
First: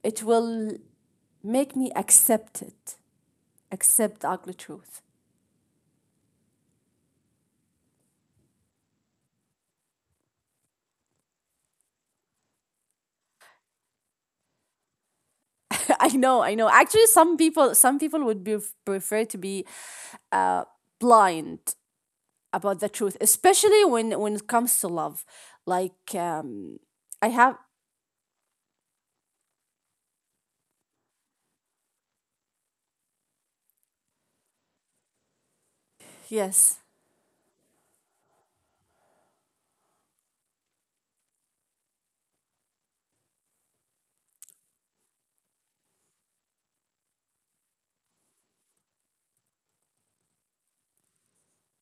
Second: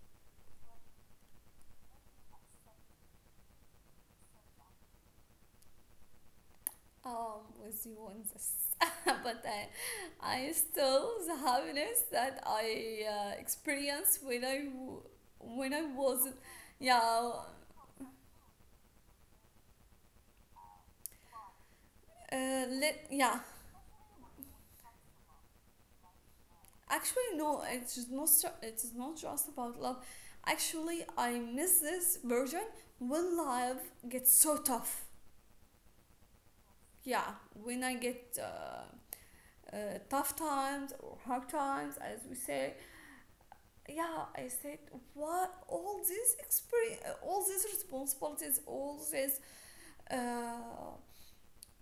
[SPEAKER 2] it will make me accept it, accept the ugly truth.
[SPEAKER 1] With you on this, but I still the happiness that I experienced when I
[SPEAKER 2] I
[SPEAKER 1] was,
[SPEAKER 2] know, I know, actually
[SPEAKER 1] yeah.
[SPEAKER 2] some people, some people would be prefer to be uh, blind about the
[SPEAKER 1] Let,
[SPEAKER 2] truth,
[SPEAKER 1] yeah.
[SPEAKER 2] especially when it comes to love, like
[SPEAKER 1] Actually,
[SPEAKER 2] I
[SPEAKER 1] no.
[SPEAKER 2] have,
[SPEAKER 1] It's just not. It's not just about love. Actually, I miss this version when life gets so tough.
[SPEAKER 2] yes,
[SPEAKER 1] Yeah, when I get tough times or hard times, as we say. Yeah, I said what all these experience, all these responsibilities, all these uh,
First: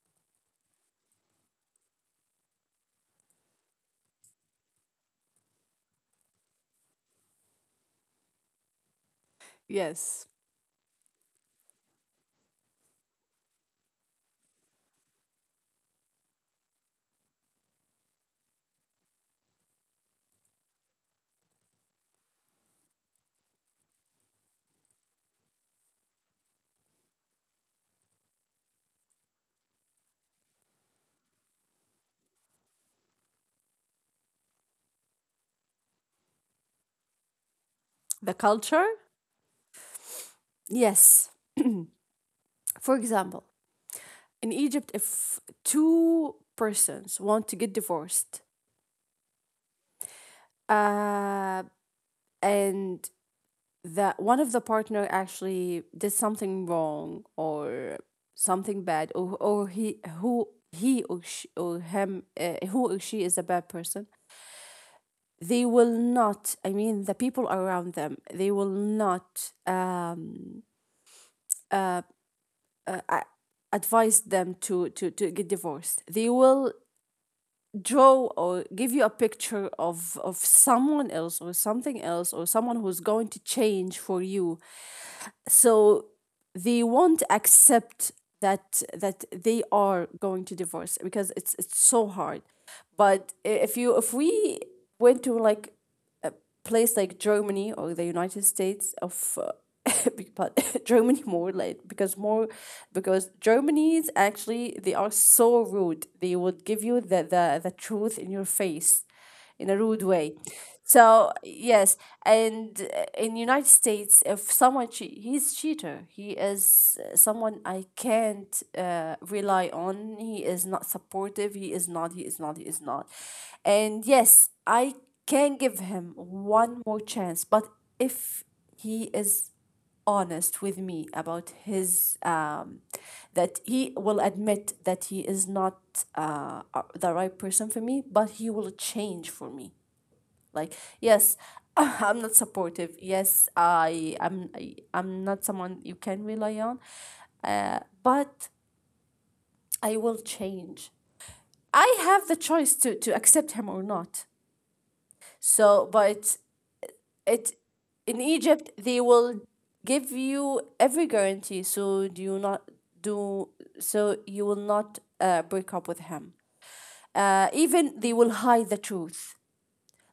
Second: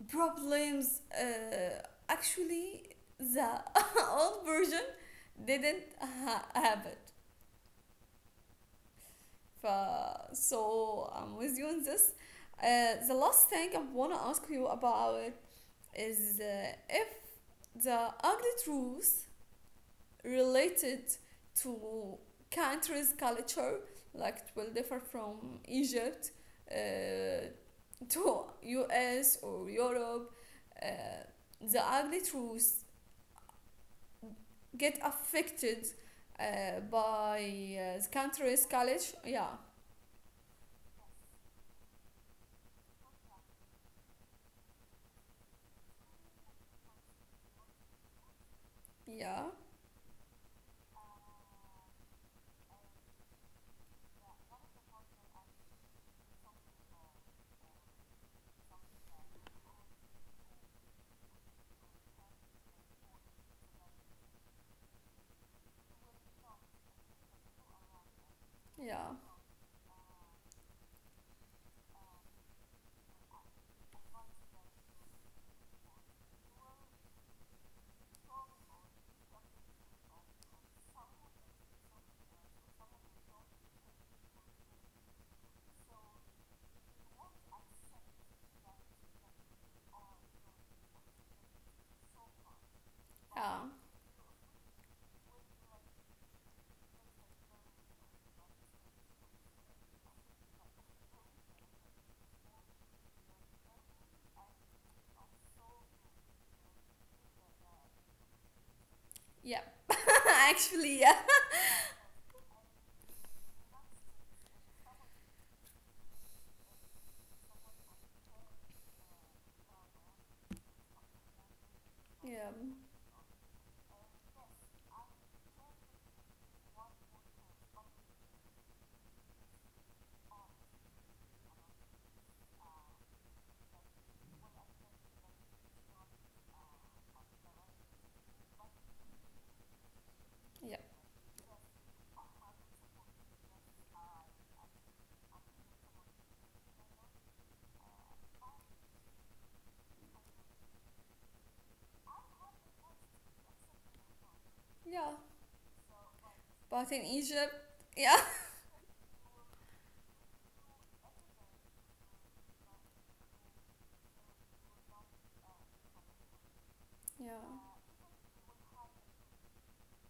[SPEAKER 1] problems. Actually, the old version didn't have it. ف
[SPEAKER 2] yes,
[SPEAKER 1] So I'm with you on this. The last thing I wanna ask you about is if the ugly truth related to countries' culture, like it will differ from Egypt uh, to US or Europe, uh, the ugly truths get affected by the
[SPEAKER 2] the
[SPEAKER 1] country's
[SPEAKER 2] culture,
[SPEAKER 1] college. Yeah,
[SPEAKER 2] yes. For example, in Egypt, if two persons want to get divorced,
[SPEAKER 1] yeah,
[SPEAKER 2] uh, and that one of the partner actually did something wrong or something bad, or he who he or she or him who or she is a bad person, they will not. I mean, the people around them, they will
[SPEAKER 1] yeah.
[SPEAKER 2] not. Advise them to, to get divorced. They will draw or give you a picture of someone else or something else or someone who's going to change for you. So they won't accept that that they are going to divorce, because it's so hard. But
[SPEAKER 1] Oh,
[SPEAKER 2] if you, if we went to like place like Germany or the United States of Germany more like, because more, because Germany's actually they are so rude. They would give you the truth in your face
[SPEAKER 1] yeah.
[SPEAKER 2] in a rude way.
[SPEAKER 1] Actually, yeah.
[SPEAKER 2] So yes. And in United States, if someone he's cheater, he is someone I can't rely on. He is not supportive. He is not. He is
[SPEAKER 1] Yeah.
[SPEAKER 2] not. He is not. And yes, I can give him one more chance. But if he is honest with me about his that he will admit that he is not the right person for me, but he will change for me. Like
[SPEAKER 1] Yeah.
[SPEAKER 2] yes, I'm not supportive. Yes, I am. I'm not someone you can rely on, but I will change. I have the choice to accept him or not.
[SPEAKER 1] Yeah.
[SPEAKER 2] So, but
[SPEAKER 1] But in
[SPEAKER 2] it,
[SPEAKER 1] Egypt,
[SPEAKER 2] in
[SPEAKER 1] yeah.
[SPEAKER 2] Egypt they will give you every guarantee, so do you not, do, so you will not break up with him,
[SPEAKER 1] Yeah.
[SPEAKER 2] even they will hide the truth,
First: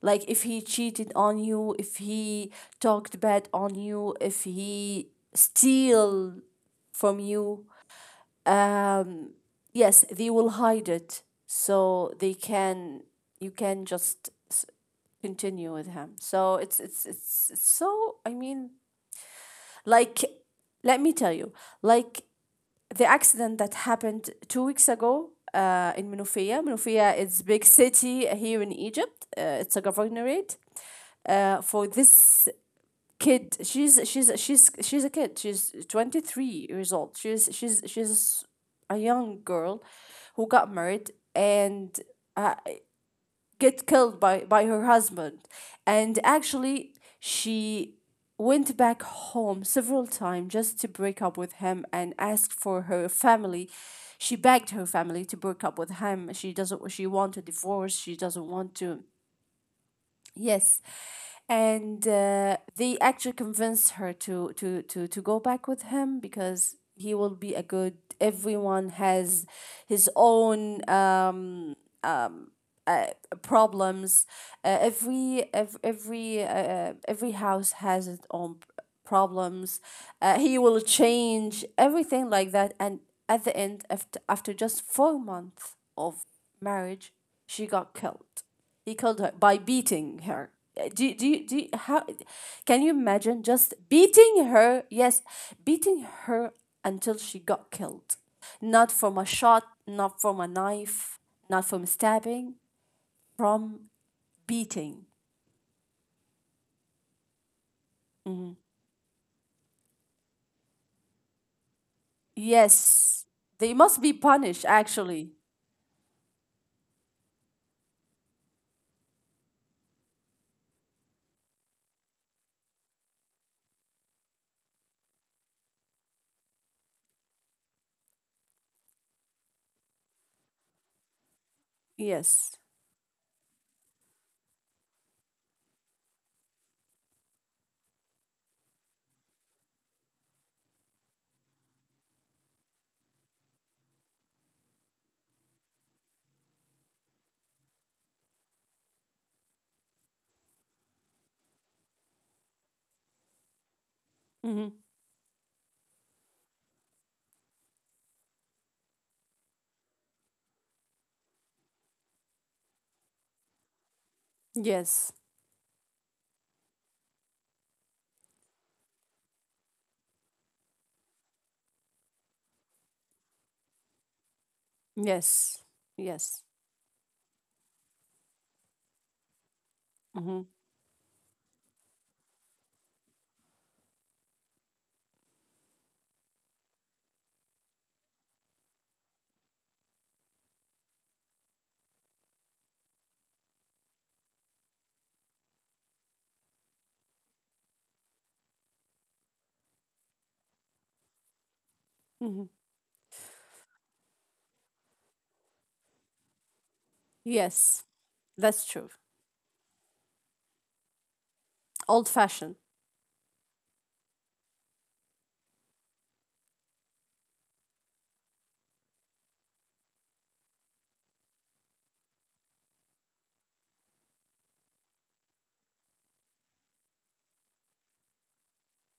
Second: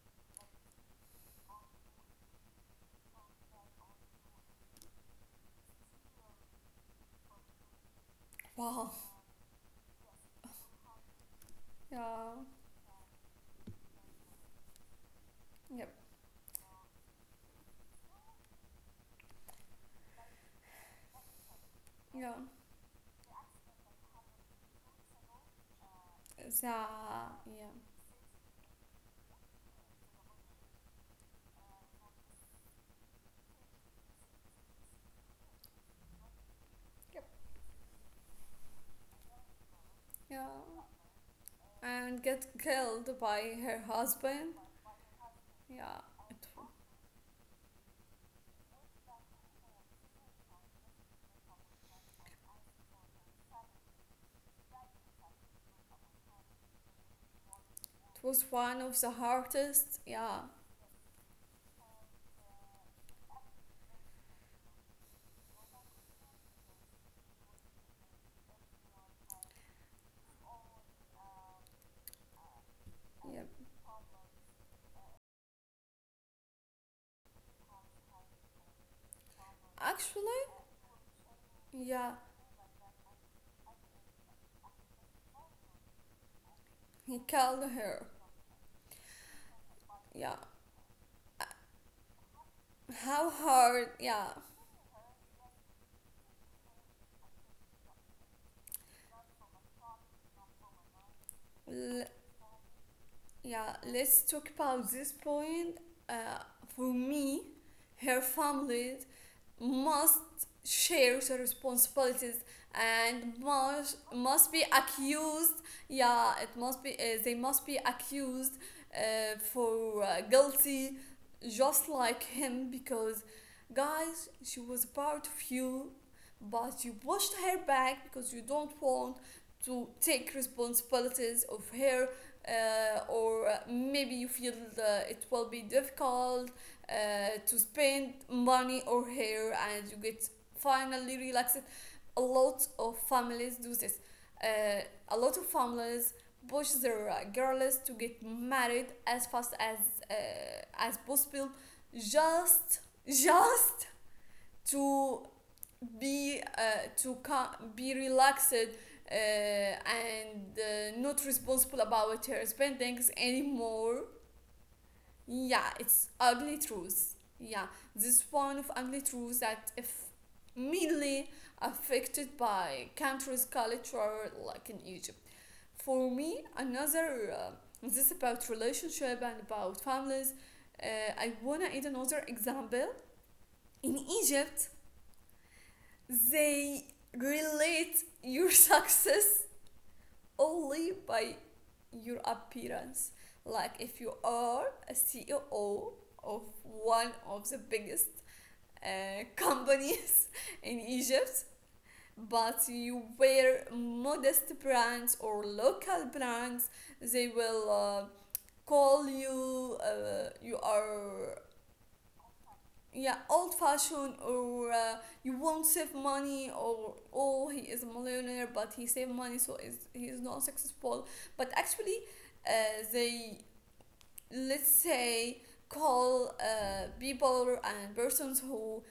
[SPEAKER 2] like if he cheated on you, if he talked bad on you, if he steal from you,
[SPEAKER 1] Wow.
[SPEAKER 2] um, yes, they will hide it so they
[SPEAKER 1] Yeah.
[SPEAKER 2] can, you can just continue with
[SPEAKER 1] Yep.
[SPEAKER 2] him. So it's it's so, I mean, like, let me tell you, like
[SPEAKER 1] Yeah.
[SPEAKER 2] the accident that happened 2 weeks ago in Minofia.
[SPEAKER 1] Za.
[SPEAKER 2] Minofia is a big
[SPEAKER 1] Yeah.
[SPEAKER 2] city here in Egypt. It's a governorate. For this kid, she's a kid. She's 23 years old.
[SPEAKER 1] Yep.
[SPEAKER 2] She's a young girl who
[SPEAKER 1] Yeah.
[SPEAKER 2] got married and.
[SPEAKER 1] And get
[SPEAKER 2] Uh,
[SPEAKER 1] killed by her
[SPEAKER 2] get killed
[SPEAKER 1] husband.
[SPEAKER 2] by her husband.
[SPEAKER 1] Yeah.
[SPEAKER 2] And
[SPEAKER 1] It,
[SPEAKER 2] actually, she went back home several times just to break up with him and asked for her family. She begged her family to break up with him. She doesn't. She want a divorce. She
[SPEAKER 1] it
[SPEAKER 2] doesn't
[SPEAKER 1] was
[SPEAKER 2] want
[SPEAKER 1] one
[SPEAKER 2] to.
[SPEAKER 1] of the hardest. Yeah.
[SPEAKER 2] Yes, and they actually convinced her to go back with him, because he will be a good. Everyone has his own. Uh,
[SPEAKER 1] Yep.
[SPEAKER 2] problems. Every house has its own problems.
[SPEAKER 1] Actually,
[SPEAKER 2] He will change
[SPEAKER 1] yeah.
[SPEAKER 2] everything like that, and at the end, after after just 4 months of marriage,
[SPEAKER 1] He
[SPEAKER 2] she
[SPEAKER 1] killed
[SPEAKER 2] got
[SPEAKER 1] her.
[SPEAKER 2] killed. He killed her by beating
[SPEAKER 1] Yeah.
[SPEAKER 2] her.
[SPEAKER 1] Uh,
[SPEAKER 2] How can you
[SPEAKER 1] how
[SPEAKER 2] imagine just
[SPEAKER 1] hard? Yeah.
[SPEAKER 2] beating her? Yes, beating her until she got killed. Not from a shot, not from a knife, not from
[SPEAKER 1] L-
[SPEAKER 2] stabbing, from
[SPEAKER 1] yeah, let's talk about
[SPEAKER 2] beating.
[SPEAKER 1] this point. Uh, for me, her
[SPEAKER 2] Mhm.
[SPEAKER 1] family must share the responsibilities
[SPEAKER 2] Yes.
[SPEAKER 1] and
[SPEAKER 2] They must
[SPEAKER 1] must
[SPEAKER 2] be
[SPEAKER 1] must
[SPEAKER 2] punished,
[SPEAKER 1] be
[SPEAKER 2] actually.
[SPEAKER 1] accused. Yeah, it must be, they must be accused for guilty, just like him, because guys, she was part of you, but you pushed her back because you don't want to take responsibilities of her,
[SPEAKER 2] Yes.
[SPEAKER 1] or maybe you feel it will be difficult to spend money or hair, and you get finally relaxed. A lot of families do this. uh, a lot of families push their girls to get married as fast as, uh, as possible, just just
[SPEAKER 2] Hmm.
[SPEAKER 1] to be, to be relaxed, and not responsible about her spendings anymore.
[SPEAKER 2] Yes.
[SPEAKER 1] Yeah, it's ugly truths. Yeah, this one of ugly truths that if mainly affected by country's culture, like in Egypt.
[SPEAKER 2] Yes.
[SPEAKER 1] For
[SPEAKER 2] Yes.
[SPEAKER 1] me, another, this is about relationship and about families.
[SPEAKER 2] Hmm.
[SPEAKER 1] Uh, I wanna add another example. In Egypt, they relate your success only by your appearance. Like if you are a CEO of one of the biggest companies in Egypt,
[SPEAKER 2] Hmm.
[SPEAKER 1] but you wear modest brands or local brands, they will,
[SPEAKER 2] Yes. That's true.
[SPEAKER 1] call you, you are,
[SPEAKER 2] Old fashioned.
[SPEAKER 1] yeah, old fashioned or, you won't save money, or oh, he is a millionaire but he saved money, so is he is not successful. But actually, uh, they, let's say, call people and persons who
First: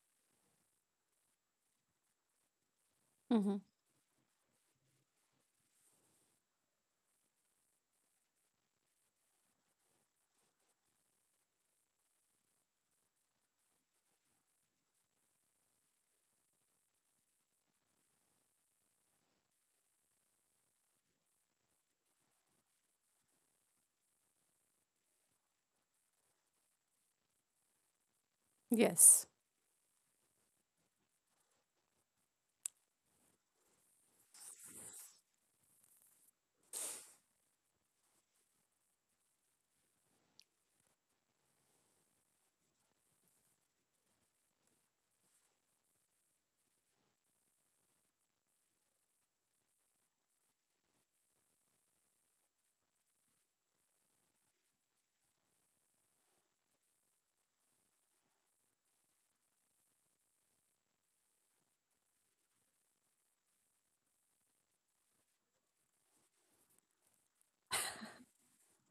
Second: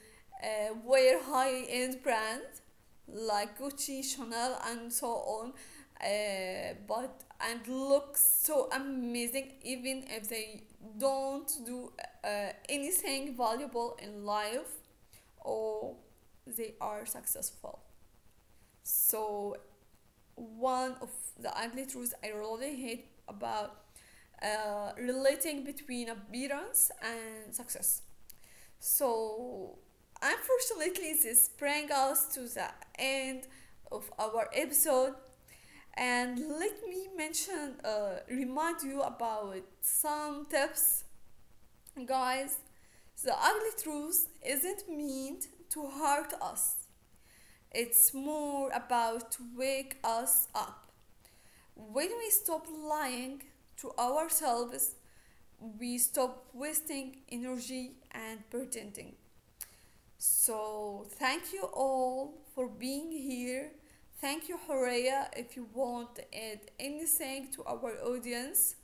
[SPEAKER 1] wear high end brands like
[SPEAKER 2] Hmm.
[SPEAKER 1] Gucci, Chanel, and so on. But and look so amazing even if they don't do anything valuable in life, or they are successful. So one of the ugly truths I really hate about relating between appearance and success.
[SPEAKER 2] Yes.
[SPEAKER 1] So, unfortunately, this brings us to the end of our episode. And let me mention, remind you about some tips, guys. The ugly truth isn't meant to hurt us. It's more about to wake us up. When we stop lying to ourselves, we stop wasting energy and pretending. So, thank you all for being here. Thank you, Horea, if you want to add anything to our audience.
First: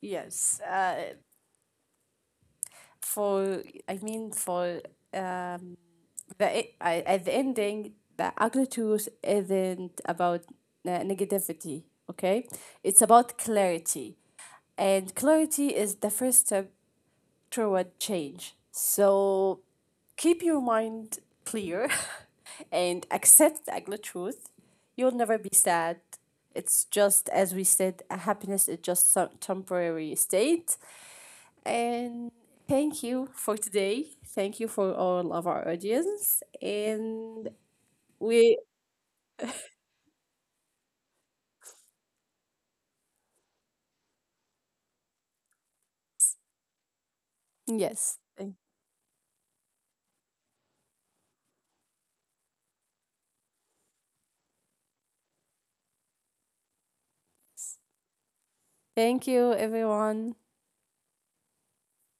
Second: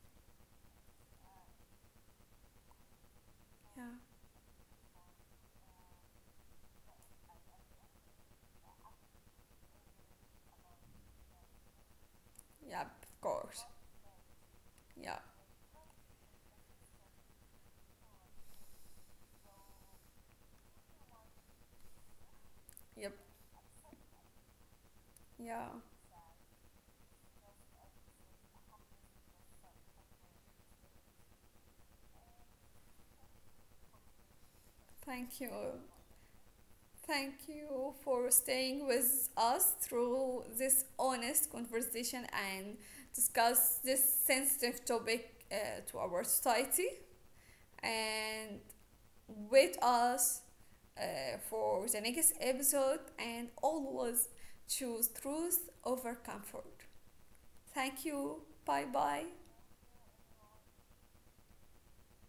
[SPEAKER 2] Yes. For,
[SPEAKER 1] Yeah,
[SPEAKER 2] I mean, for um, the, I, at the ending, the agriculture isn't about negativity, okay?
[SPEAKER 1] yeah,
[SPEAKER 2] It's
[SPEAKER 1] of
[SPEAKER 2] about
[SPEAKER 1] course.
[SPEAKER 2] clarity. And
[SPEAKER 1] Yeah,
[SPEAKER 2] clarity is the first step toward change. So keep your mind clear and
[SPEAKER 1] yep,
[SPEAKER 2] accept the ugly truth. You'll never be
[SPEAKER 1] yeah.
[SPEAKER 2] sad. It's just, as we said, a happiness is just some temporary state. And thank you for today. Thank you for all
[SPEAKER 1] Thank
[SPEAKER 2] of
[SPEAKER 1] you.
[SPEAKER 2] our audience.
[SPEAKER 1] Thank
[SPEAKER 2] And
[SPEAKER 1] you for
[SPEAKER 2] we,
[SPEAKER 1] staying with us through this honest conversation and discuss this sensitive topic to our society.
[SPEAKER 2] yes, thank,
[SPEAKER 1] And with us for the next episode, and always choose truth over comfort. Thank you. Bye bye.
[SPEAKER 2] thank you, everyone.